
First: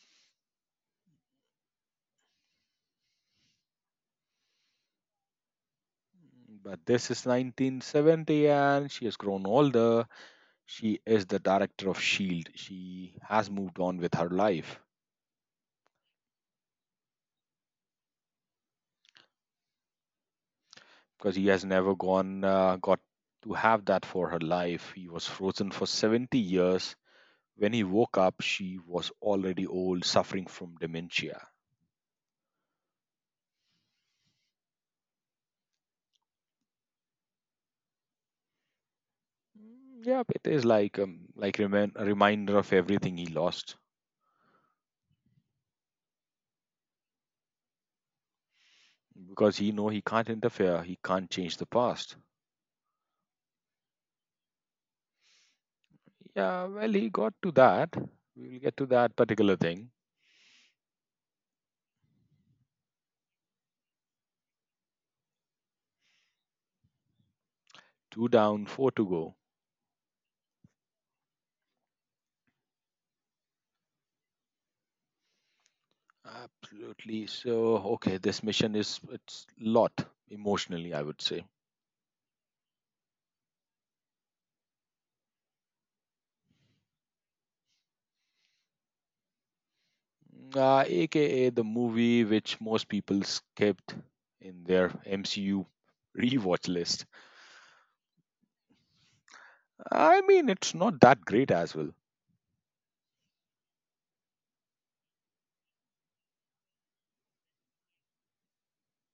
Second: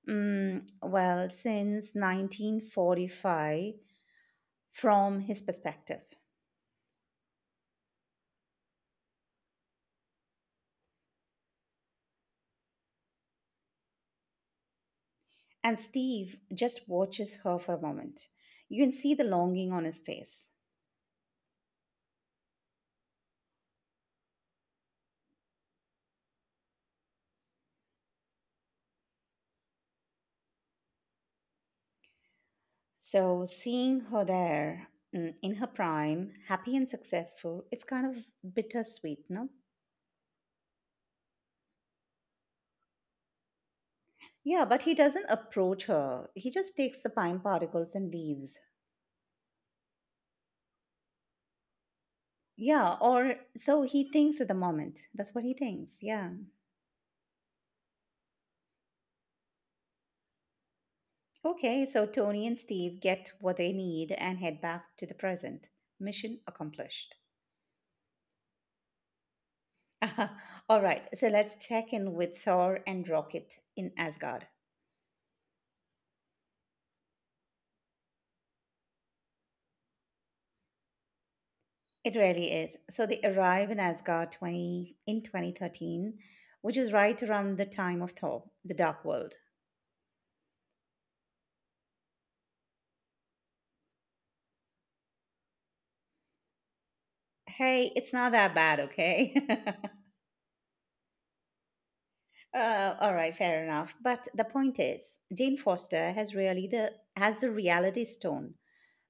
well, since 1945 from his perspective. But this is 1970 and she has grown older. She is the director of S.H.I.E.L.D. She has moved on with her life. And Steve just watches her for a moment. You can see the longing on his face. Because he has never gone got to have that for her life. He was frozen for 70 years. When he woke up, she was already old, suffering from dementia. So, seeing her there, in her prime, happy and successful, it's kind of bittersweet, no? Mm, yeah, it is like a reminder of everything he lost Yeah, but he doesn't approach her. He just takes the pine particles and leaves. because he know he can't interfere, he can't change the past. Yeah, or so he thinks at the moment. That's what he thinks. Yeah. Yeah, well, he got to that. We will get to that particular thing. Okay, so Tony and Steve get what they need and head back to the present. Mission accomplished. Two down, four to go. All right, so let's check in with Thor and Rocket in Asgard. Absolutely. So, okay, this mission is it's lot emotionally, I would say. It really is. So they arrive in Asgard 20 in 2013, which is right around the time of Thor, the Dark World. Aka the movie which most people skipped in their MCU rewatch list. Hey, it's not that bad, okay? I mean, it's not that great as well. All right, fair enough. But the point is, Jane Foster has the reality stone,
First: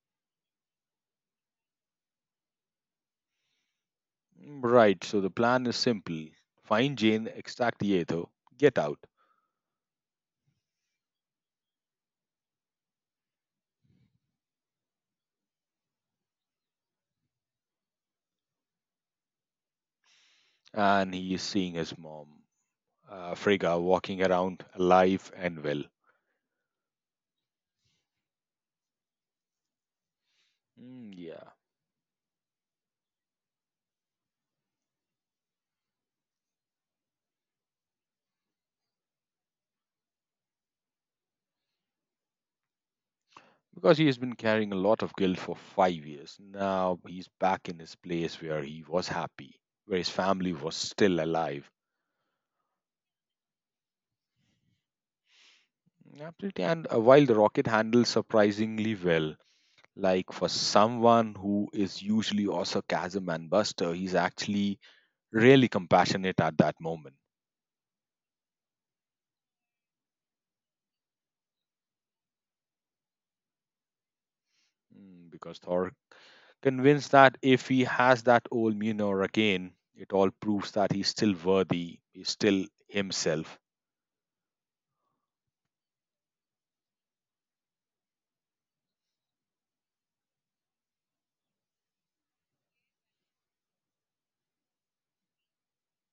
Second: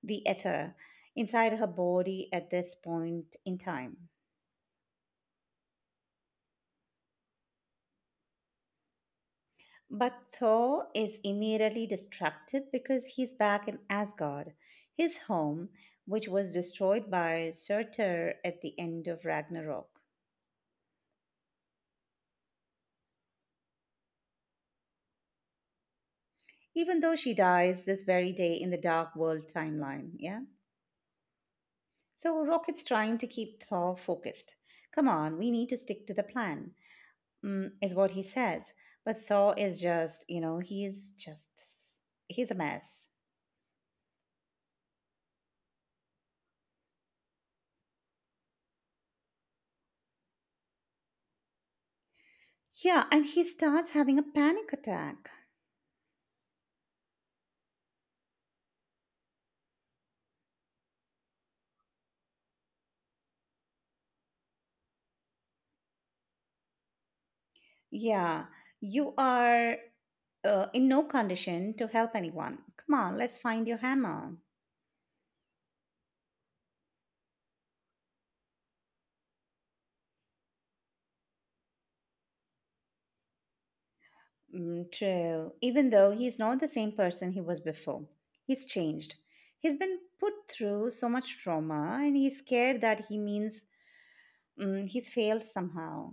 the ether, inside her body at this point in time. Mm, right, so the plan is simple find Jane, extract the ether, get out. But Thor is immediately distracted because he's back in Asgard, his home, which was destroyed by Surtur at the end of Ragnarok. And he is seeing his mom, Frigga, walking around alive and well. Even though she dies this very day in the Dark World timeline, yeah? Mm, yeah, So Rocket's trying to keep Thor focused. Come on, we need to stick to the plan, is what he says. But Thor is just, you know, he's a mess. because he has been carrying a lot of guilt for 5 years. Now he's back in his place where he was happy, where his family was still alive. Yeah, and he starts having a panic attack. Absolutely. And while the rocket handles surprisingly well, like for someone who is usually a sarcasm and buster, he's actually really compassionate at that moment. Yeah, you are in no condition to help anyone. Come on, let's find your hammer. Because Thor convinced that if he has that old Mjolnir again, it all proves that he's still worthy, he's still himself. Mm, true. Even though he's not the same person he was before, he's changed. He's been put through so much trauma and he's scared that he's failed somehow.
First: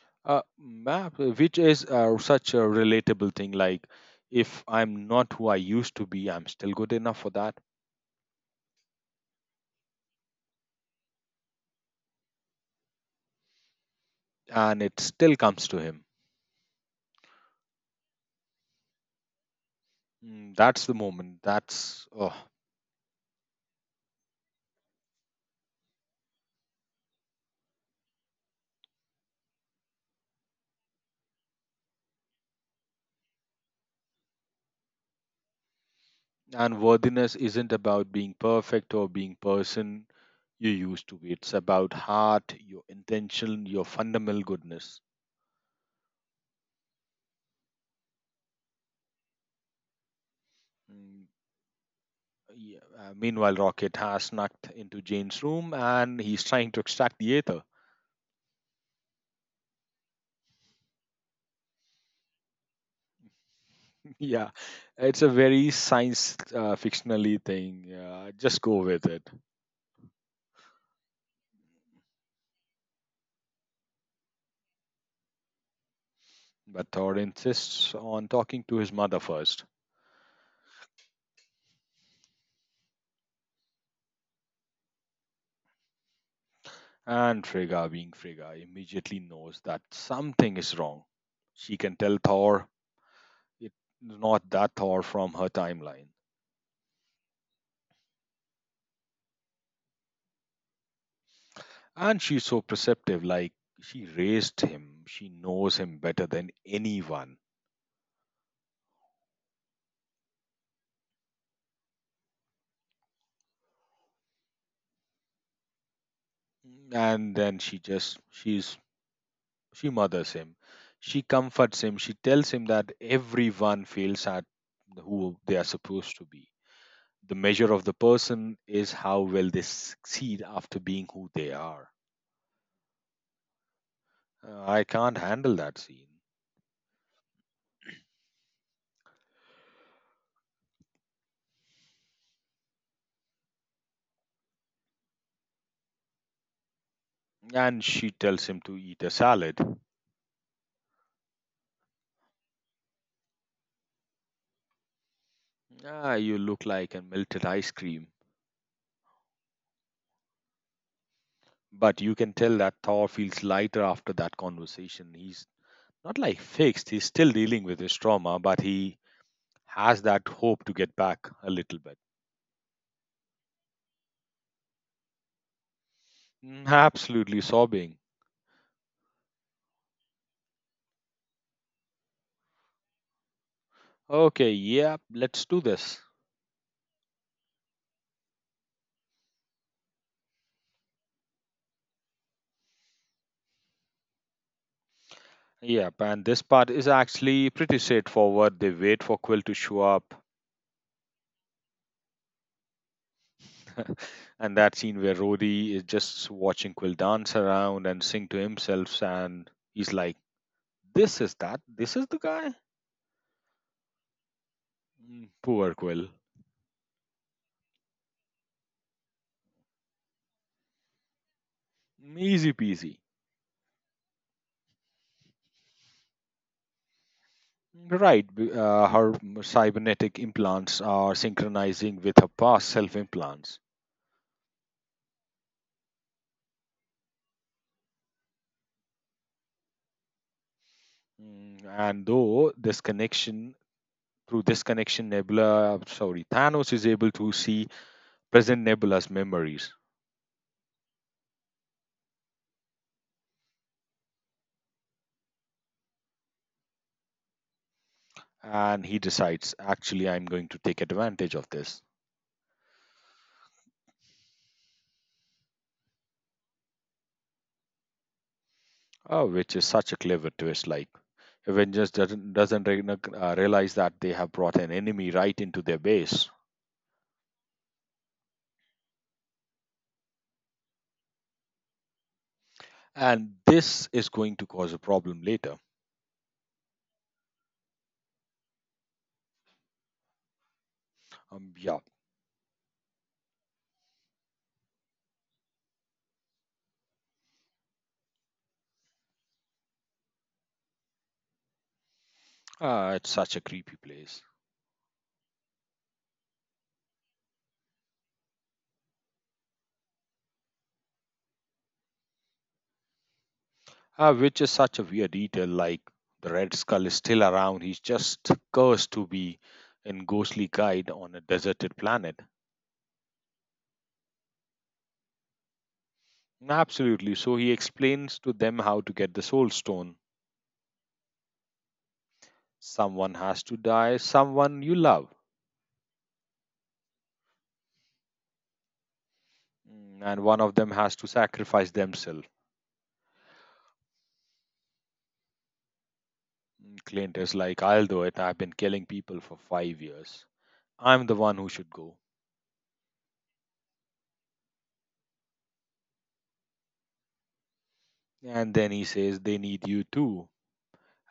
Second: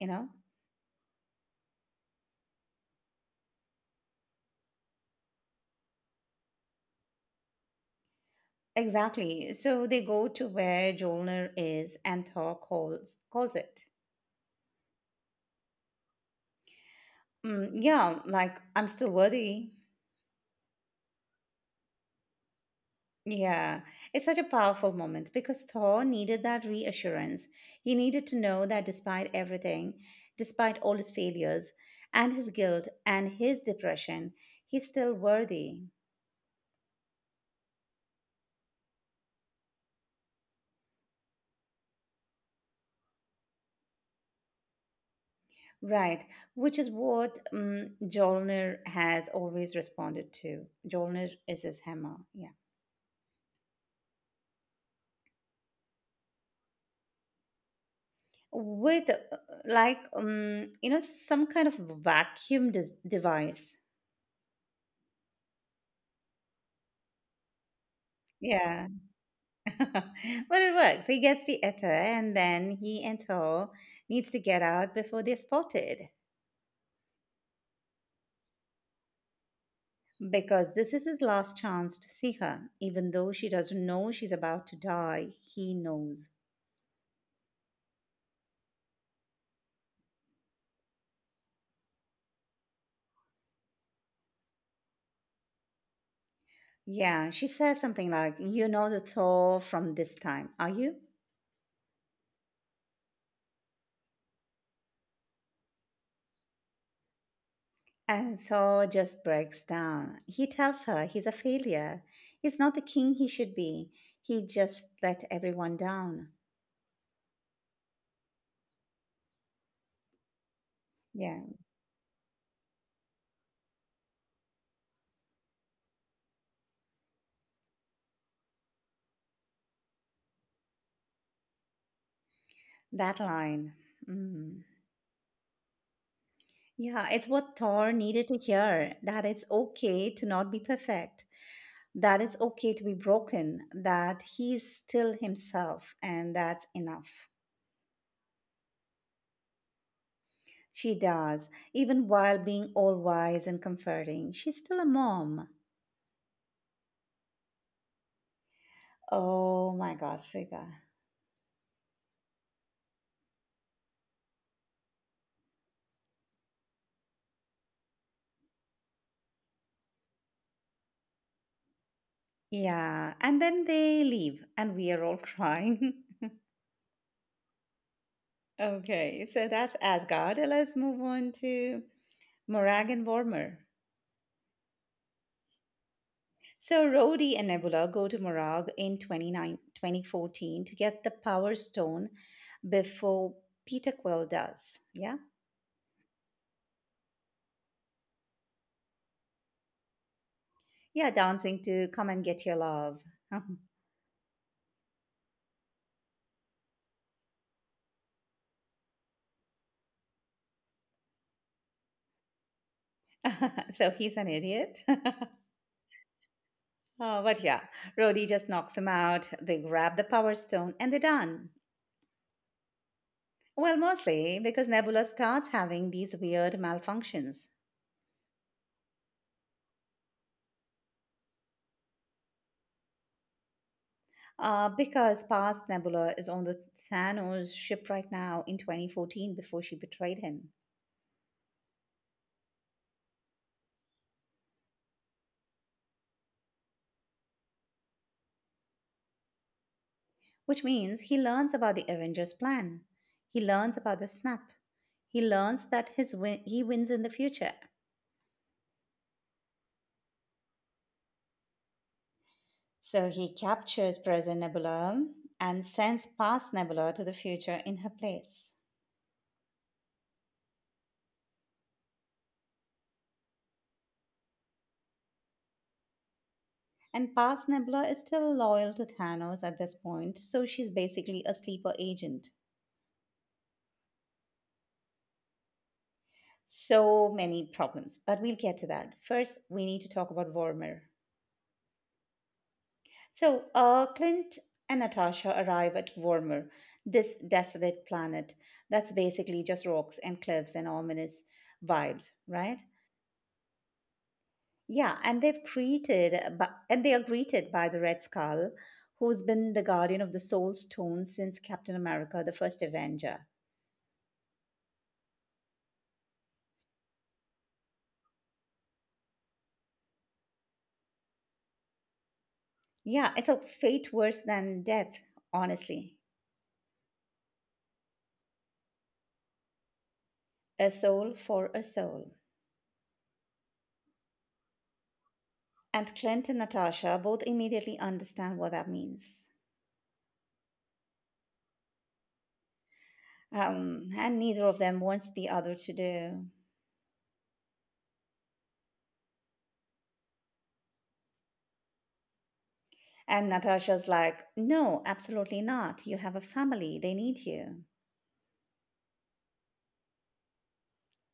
You know? Which is such a relatable thing. Like, if I'm not who I used to be, I'm still good enough for that, Exactly. So they go to where Jolner is and Thor calls it. and it still comes to him. Mm, yeah, like, I'm still worthy. Mm, that's the moment. That's oh. Yeah, it's such a powerful moment because Thor needed that reassurance. He needed to know that despite everything, despite all his failures and his guilt and his depression, he's still worthy. And worthiness isn't about being perfect or being person you used to be. It's about heart, your intention, your fundamental goodness. Right, which is what Jolnir has always responded to. Mm, Jolnir is his hammer, yeah. yeah. Meanwhile, Rocket has snuck into Jane's room and he's trying to extract the ether. With like you know, some kind of device. Yeah, it's a very science fictionally thing. Just go Yeah, with it. but it works. He gets the ether, and then he and Thor needs to get out before they're spotted But Thor insists on talking to his mother first. because this is his last chance to see her. Even though she doesn't know she's about to die, he knows. And Frigga, being Frigga, immediately knows that something is wrong. She can tell Thor it's not that Thor from her timeline. Yeah, she says something like, "You know the Thor from this time, are you?" And she's so perceptive, like she raised him, she knows him better than anyone. And Thor just breaks down. He tells her he's a failure. He's not the king he should be. He just let everyone down. And then she mothers him, she Yeah, comforts him, she tells him that everyone fails at who they are supposed to be. The measure of the person is how well they succeed after being who they are. that line. Mm-hmm. I can't handle that scene. Yeah, it's what Thor needed to hear, that it's okay to not be perfect, that it's okay to be broken, that he's still himself, and that's enough. And she tells him to eat a salad. She does, even while being all wise and comforting. She's still a mom. Ah, you look like a melted ice cream. Oh my God, Frigga. But you can tell that Thor feels lighter after that conversation. He's not like fixed, he's still dealing with his trauma, but he has that hope to get back a little bit. Yeah, and then they leave, and we are all crying. Mm, absolutely sobbing. Okay, so that's Asgard. Let's move on to Morag and Vormir. Okay, yeah, let's do this. So Rhodey and Nebula go to Morag in 2014 to get the Power Stone before Peter Quill does. Yeah? Yep, and this part is actually pretty straightforward. They wait for Quill to show up. Yeah, dancing to "Come and Get Your Love." And that scene where Rory is just watching Quill dance around and sing to himself, and he's like, "This is that. This is the guy." So he's an idiot. Oh, Mm, poor Quill. but yeah, Rhodey just knocks him out. They grab the Power Stone and they're done. Easy peasy. Well, mostly because Nebula starts having these weird malfunctions. Right. Her cybernetic implants are synchronizing with her past self implants. Because past Nebula is on the Thanos ship right now in 2014 before she betrayed him, Mm, And though this connection, Through this connection, Nebula, sorry, Thanos is able to see present Nebula's memories. which means he learns about the Avengers' plan. He learns about the snap. He learns that he wins in the future. And he decides, actually, I'm going to take advantage of this. So he captures present Nebula and sends past Nebula to the future in her place. Oh, which is such a clever twist. Like, Avengers doesn't realize that they have brought an enemy right into their base, And past Nebula is still loyal to Thanos at this point, so she's basically a sleeper agent. and this is going to cause a problem later. So many problems, but we'll get to that. First, we need to talk about Vormir. Yeah, So, Clint and Natasha arrive at Vormir, this desolate planet that's basically just rocks and cliffs and ominous vibes, right? It's such a creepy place. Yeah, and and they are greeted by the Red Skull, who's been the guardian of the Soul Stone since Captain America: The First Avenger. Which is such a weird detail. Like, the Red Skull is still around. He's just cursed to be in ghostly guide on a deserted planet. Yeah, it's a fate worse than death, honestly. Absolutely. So he explains to them how to get the Soul Stone. A soul for a soul. Someone has to die. Someone you love. And Clint and Natasha both immediately understand what that means. Mm, and one of them has to sacrifice themselves. And neither of them wants the other to do. Mm, Clint is like, I'll do it. I've been killing people for 5 years. I'm the one who should go. And Natasha's like, "No, absolutely not. You have a family, they need you." And then he says, they need you too.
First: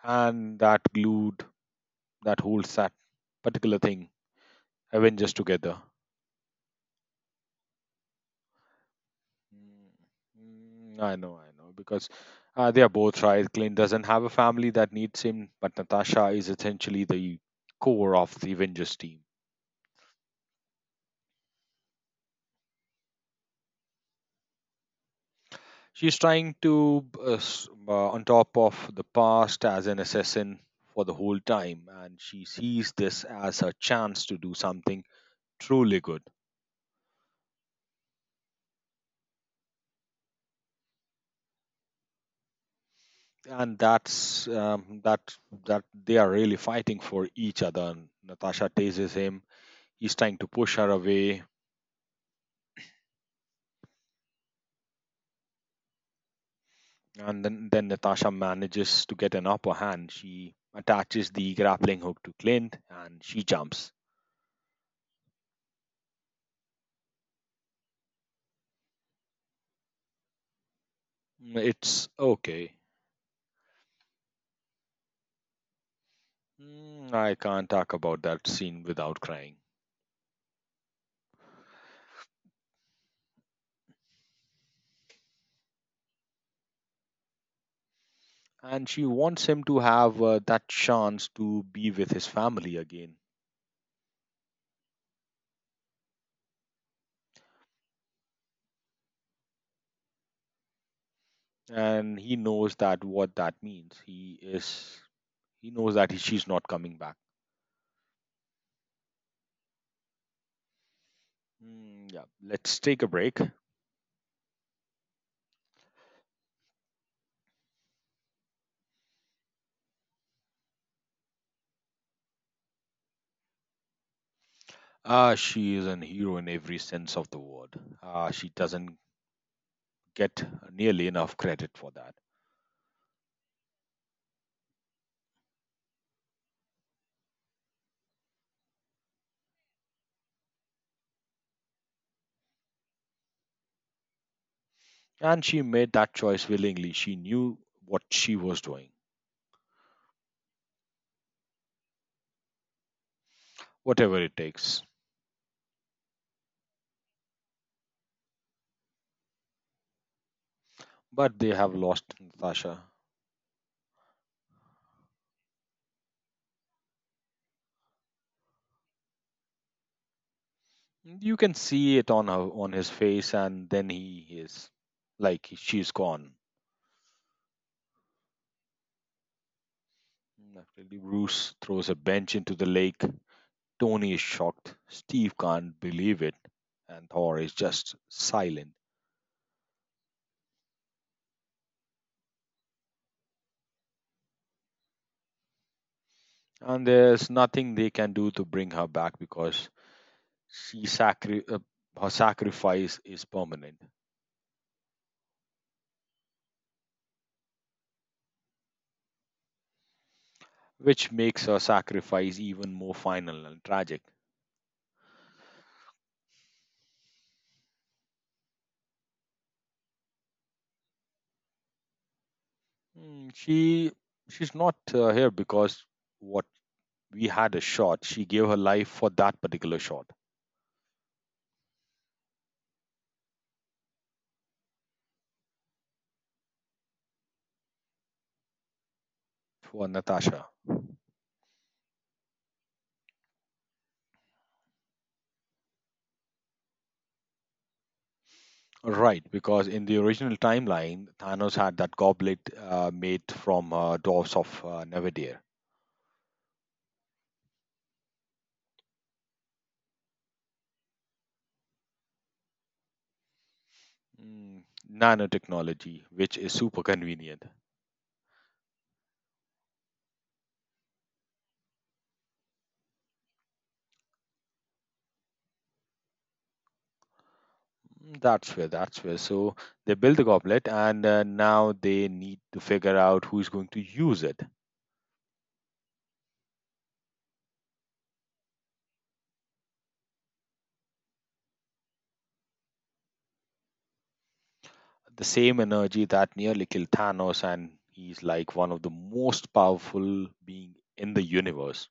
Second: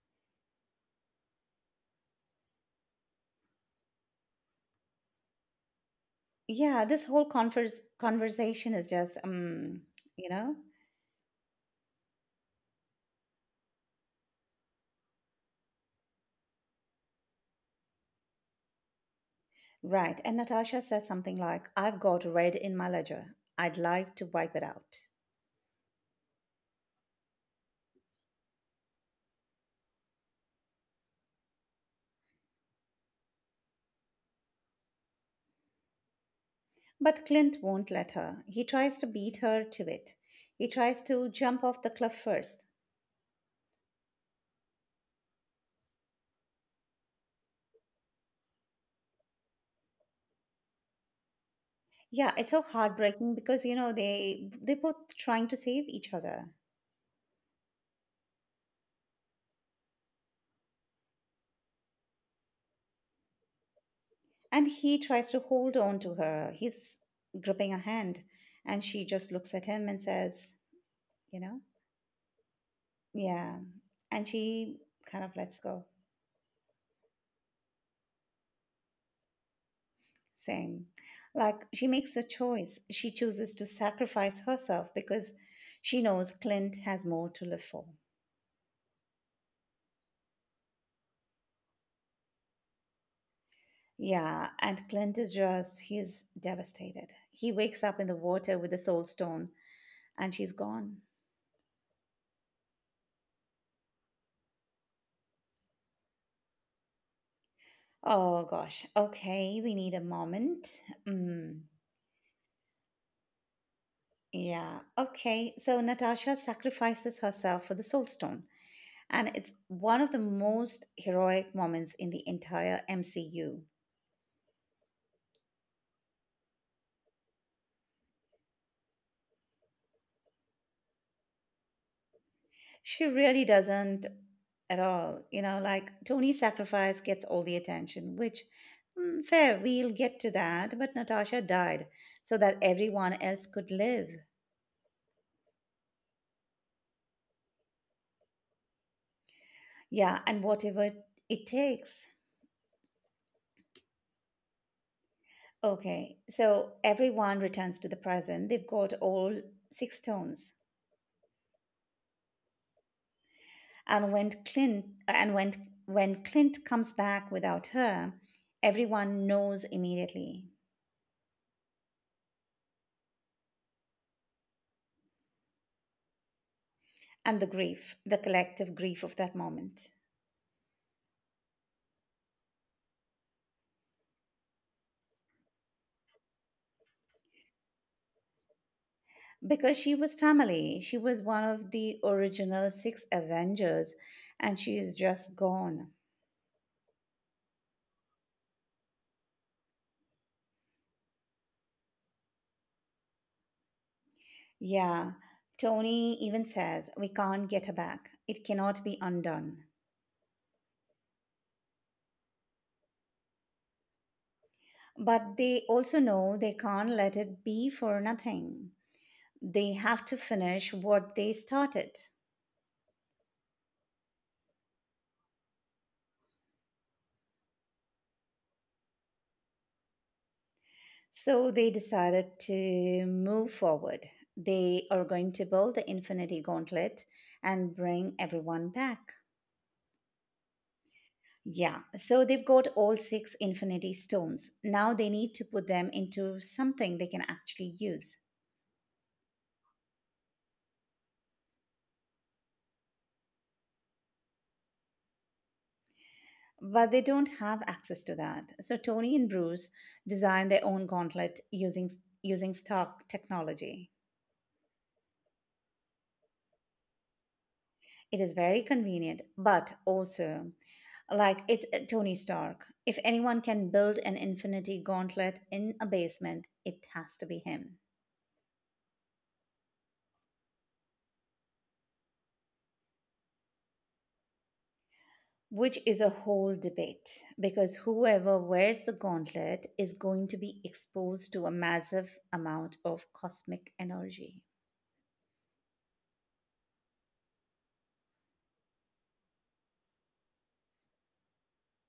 And that holds that particular thing, Avengers together. Yeah, this whole conversation is just, Mm, you know, I know, I know. Because they are both right. Clint doesn't have a family that needs him, but Natasha is essentially the core of the Avengers team. right. And Natasha says something like, "I've got red in my ledger. I'd like to wipe it out." She's trying to, on top of the past, as an assassin for the whole time, and she sees this as her chance to do something truly good. But Clint won't let her. He tries to beat her to it. He tries to jump off the cliff first. And that's that they are really fighting for each other. Natasha tases him. He's trying to push her away, Yeah, it's so heartbreaking because you know they are both trying to save each other. and then Natasha manages to get an upper hand. She attaches the grappling hook to Clint, and she jumps. And he tries to hold on to her. He's gripping her hand. And she just looks at him and says, you know, It's okay. yeah. And she kind of lets go. Mm, I can't talk about that scene without crying. Same. Like, she makes a choice. She chooses to sacrifice herself because she knows Clint has more to live for. And she wants him to have that chance to be with his family again. Yeah. And Clint is just, he's devastated. He wakes up in the water with the soul stone, and she's gone. And he knows that what that means. He knows that she's not coming back. Oh gosh. Okay. We need a moment. Mm. Mm, yeah, let's take a break. Yeah, okay. So Natasha sacrifices herself for the Soul Stone, and it's one of the most heroic moments in the entire MCU. Ah, she is an hero in every sense of the word. Ah, she doesn't get nearly enough credit for that. She really doesn't, at all. You know, like Tony's sacrifice gets all the attention, which, mm, fair, we'll get to that, but Natasha died so that everyone else could live. And she made that choice willingly. She knew what she was doing, Yeah, and whatever it takes. whatever it takes. Okay, so everyone returns to the present. They've got all six stones. But they have lost Natasha. And when Clint comes back without her, everyone knows immediately. You can see it on his face, and then he is like he- she's gone. And the grief, the collective grief of that moment. Naturally, Bruce throws a bench into the lake. Tony is shocked. Steve can't believe it, and Thor is just silent. Because she was family, she was one of the original six Avengers, and she is just gone. And there's nothing they can do to bring her back because she sacri- uh, her sacrifice is permanent, Yeah, Tony even says, "We can't get her back. It cannot be undone." which makes her sacrifice even more final and tragic. But they also know they can't let it be for nothing. They have to finish what they started. Mm, she's not here because what we had a shot. She gave her life for that particular shot So they decided to move forward. They are going to build the Infinity Gauntlet and bring everyone back. for Natasha. Yeah, so they've got all six Infinity Stones. Now they need to put them into something they can actually use. Right, because in the original timeline, Thanos had that goblet made from dwarfs of Nevadir. But they don't have access to that. So Tony and Bruce design their own gauntlet using Stark technology. Mm, nanotechnology, which is super convenient. It is very convenient, but also, like, it's Tony Stark. If anyone can build an infinity gauntlet in a basement, it has to be him. Mm, that's where. So they built the goblet, and now they need to figure out who's going to use it. Which is a whole debate because whoever wears the gauntlet is going to be exposed to a massive amount of cosmic energy. The same energy that nearly killed Thanos, and he's like one of the most powerful being in the universe.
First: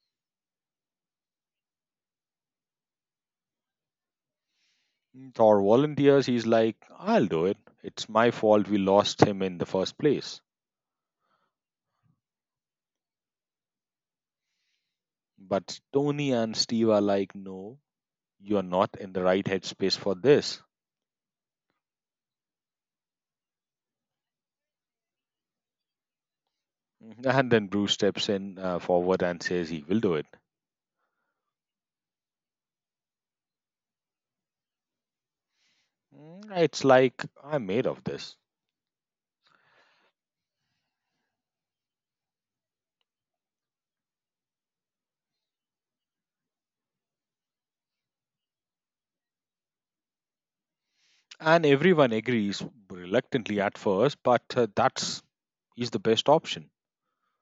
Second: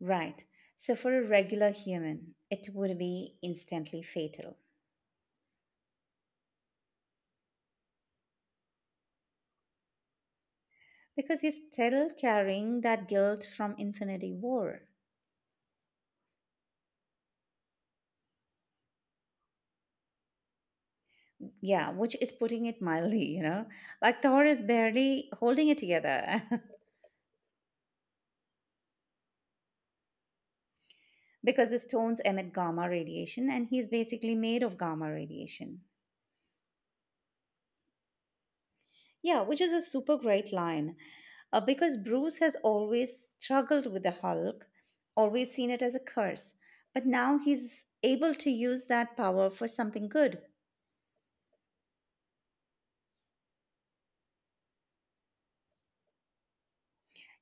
Right. So, for a regular human, it would be instantly fatal Or volunteers, he's like, I'll do it. It's my fault we lost him in the first place. because he's still carrying that guilt from Infinity War. But Tony and Steve are like, no, you're not in the right headspace for this. Yeah, which is putting it mildly, you know. Like Thor is barely holding it together Mhm. And then Bruce steps in forward and says he will do it. because the stones emit gamma radiation and he's basically made of gamma radiation. Mm, it's like, I'm made of this. Yeah, which is a super great line because Bruce has always struggled with the Hulk, always seen it as a curse, but now he's able to use that power for something good. And everyone agrees reluctantly at first, but that's is the best option.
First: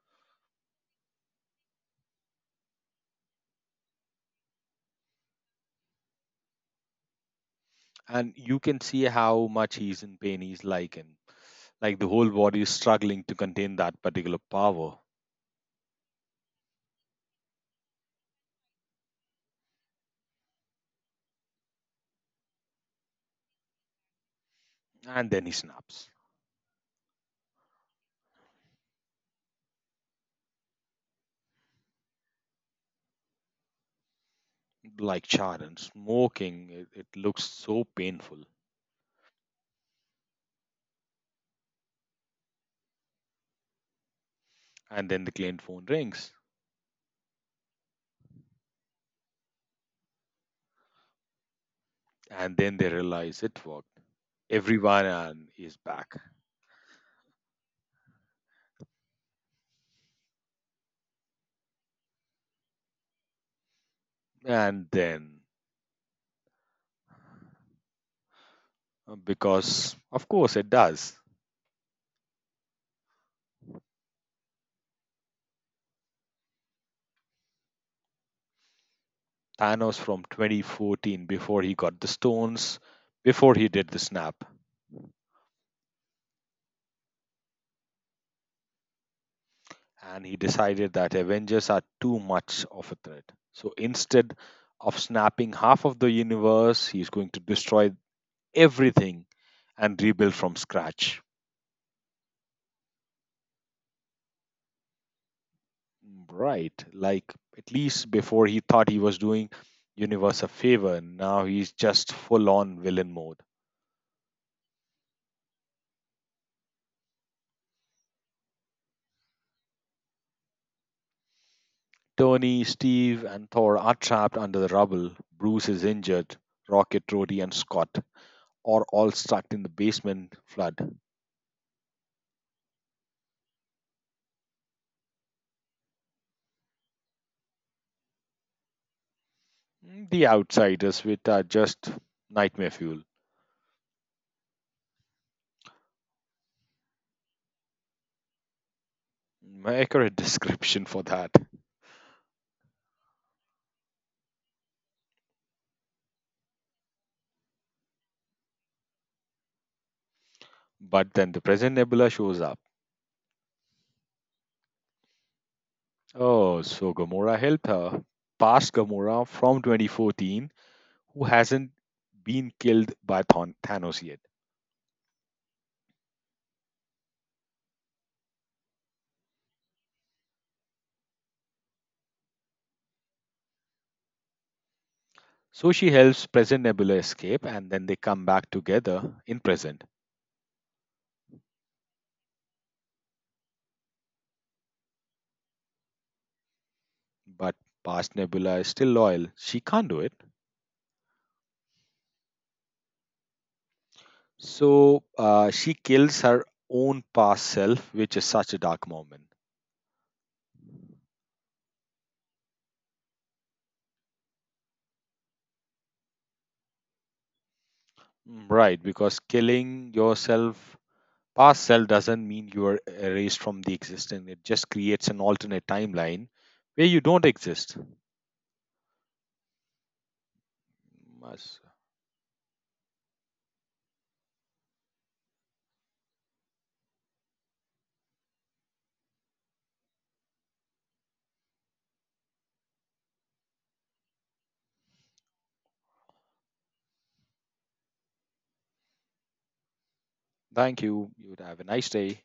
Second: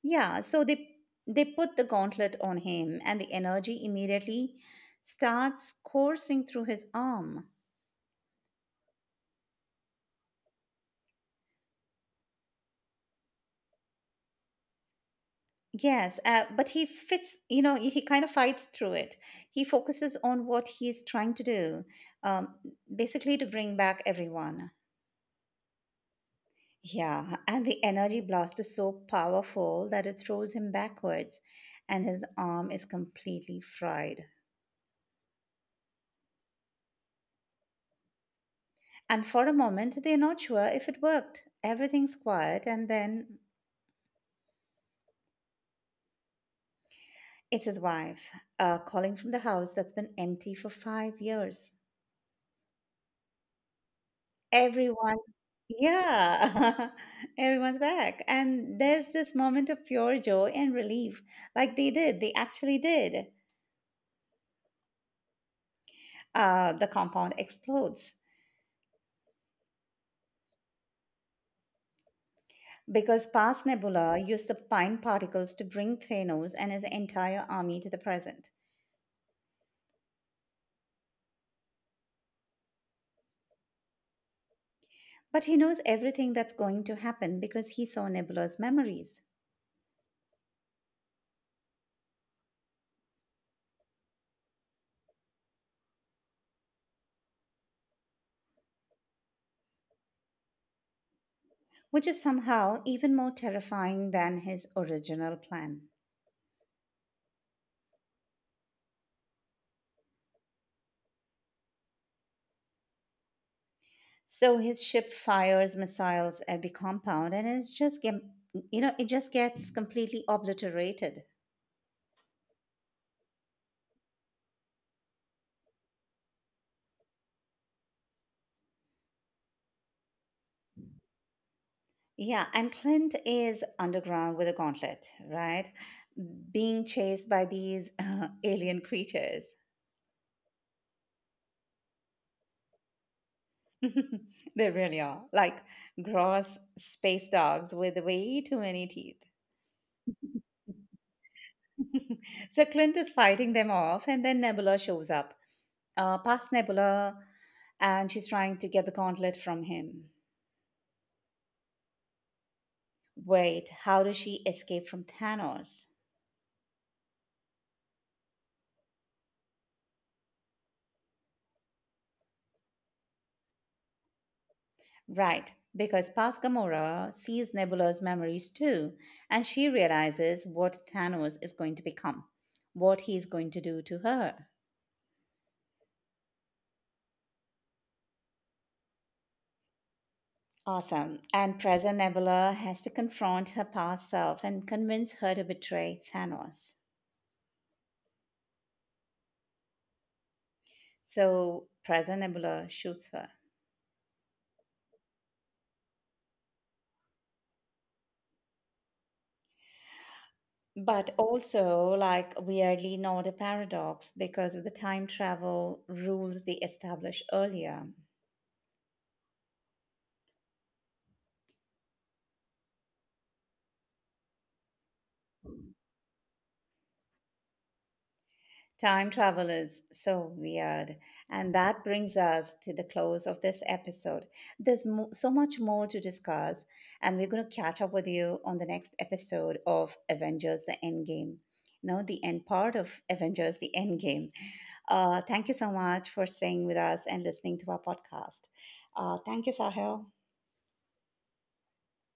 Yeah, so they put the gauntlet on him and the energy immediately starts coursing through his arm. And you can see how much he's in pain. He's like, and like the whole body is struggling to contain that particular power. Yes, but he fits, you know, he kind of fights through it. He focuses on what he's trying to do, um, basically to bring back everyone. And then he snaps, Yeah, and the energy blast is so powerful that it throws him backwards, and his arm is completely fried. like charred and smoking. It looks so painful. And for a moment, they're not sure if it worked. Everything's quiet, and then And then the client phone rings, it's his wife calling from the house that's been empty for 5 years. and then they realize it worked. Everyone Everyone, and is back. yeah, everyone's back. And there's this moment of pure joy and relief. Like they did, they actually did. And then, The compound explodes because of course it does, because past Nebula used the pine particles to bring Thanos and his entire army to the present. Thanos from 2014, before he got the stones, before he did the snap, But he knows everything that's going to happen because he saw Nebula's memories, and he decided that Avengers are too much of a threat. So instead of snapping half of the universe, he's going to destroy everything and rebuild from scratch. which is somehow even more terrifying than his original plan. Right. Like, at least before he thought he was doing Universe a favor, now he's just full on villain mode. So his ship fires missiles at the compound and it's just get, you know, it just gets completely obliterated. Tony, Steve, and Thor are trapped under the rubble. Bruce is injured. Rocket, Rhodey, and Scott are all stuck in the basement flood. Yeah, and Clint is underground with a gauntlet, right? Being chased by these alien creatures. The outsiders, which are just nightmare fuel. They really are like gross space dogs with way too many teeth. Accurate description for that. So Clint is fighting them off and then Nebula shows up. Past Nebula, and she's trying to get the gauntlet from him. But then the present Nebula shows up. Wait, how does she escape from Thanos? Oh, so Gamora helped her. Past Gamora from 2014, who hasn't been killed by Thanos yet. Right, because Paz Gamora sees Nebula's memories too, and she realizes what Thanos is going to become, what he's going to do to her. So she helps present Nebula escape and then they come back together in present. Awesome. And present Nebula has to confront her past self and convince her to betray Thanos. But past Nebula is still loyal. She can't do it. So present Nebula shoots her. So she kills her own past self, which is such a dark moment. But also, like, weirdly, not a paradox because of the time travel rules they established earlier. Mm, right, because killing yourself past self doesn't mean you are erased from the existence. It just creates an alternate timeline where you don't exist. Time travel is so weird. And Mas- that brings us to the close of this episode. There's so much more to discuss, and we're going to catch up with you on the next episode of Avengers the Endgame. You know, the end part of Avengers the Endgame. Thank you so much for staying with us and listening to our podcast. Thank you, Sahil. Thank you. You would have a nice day.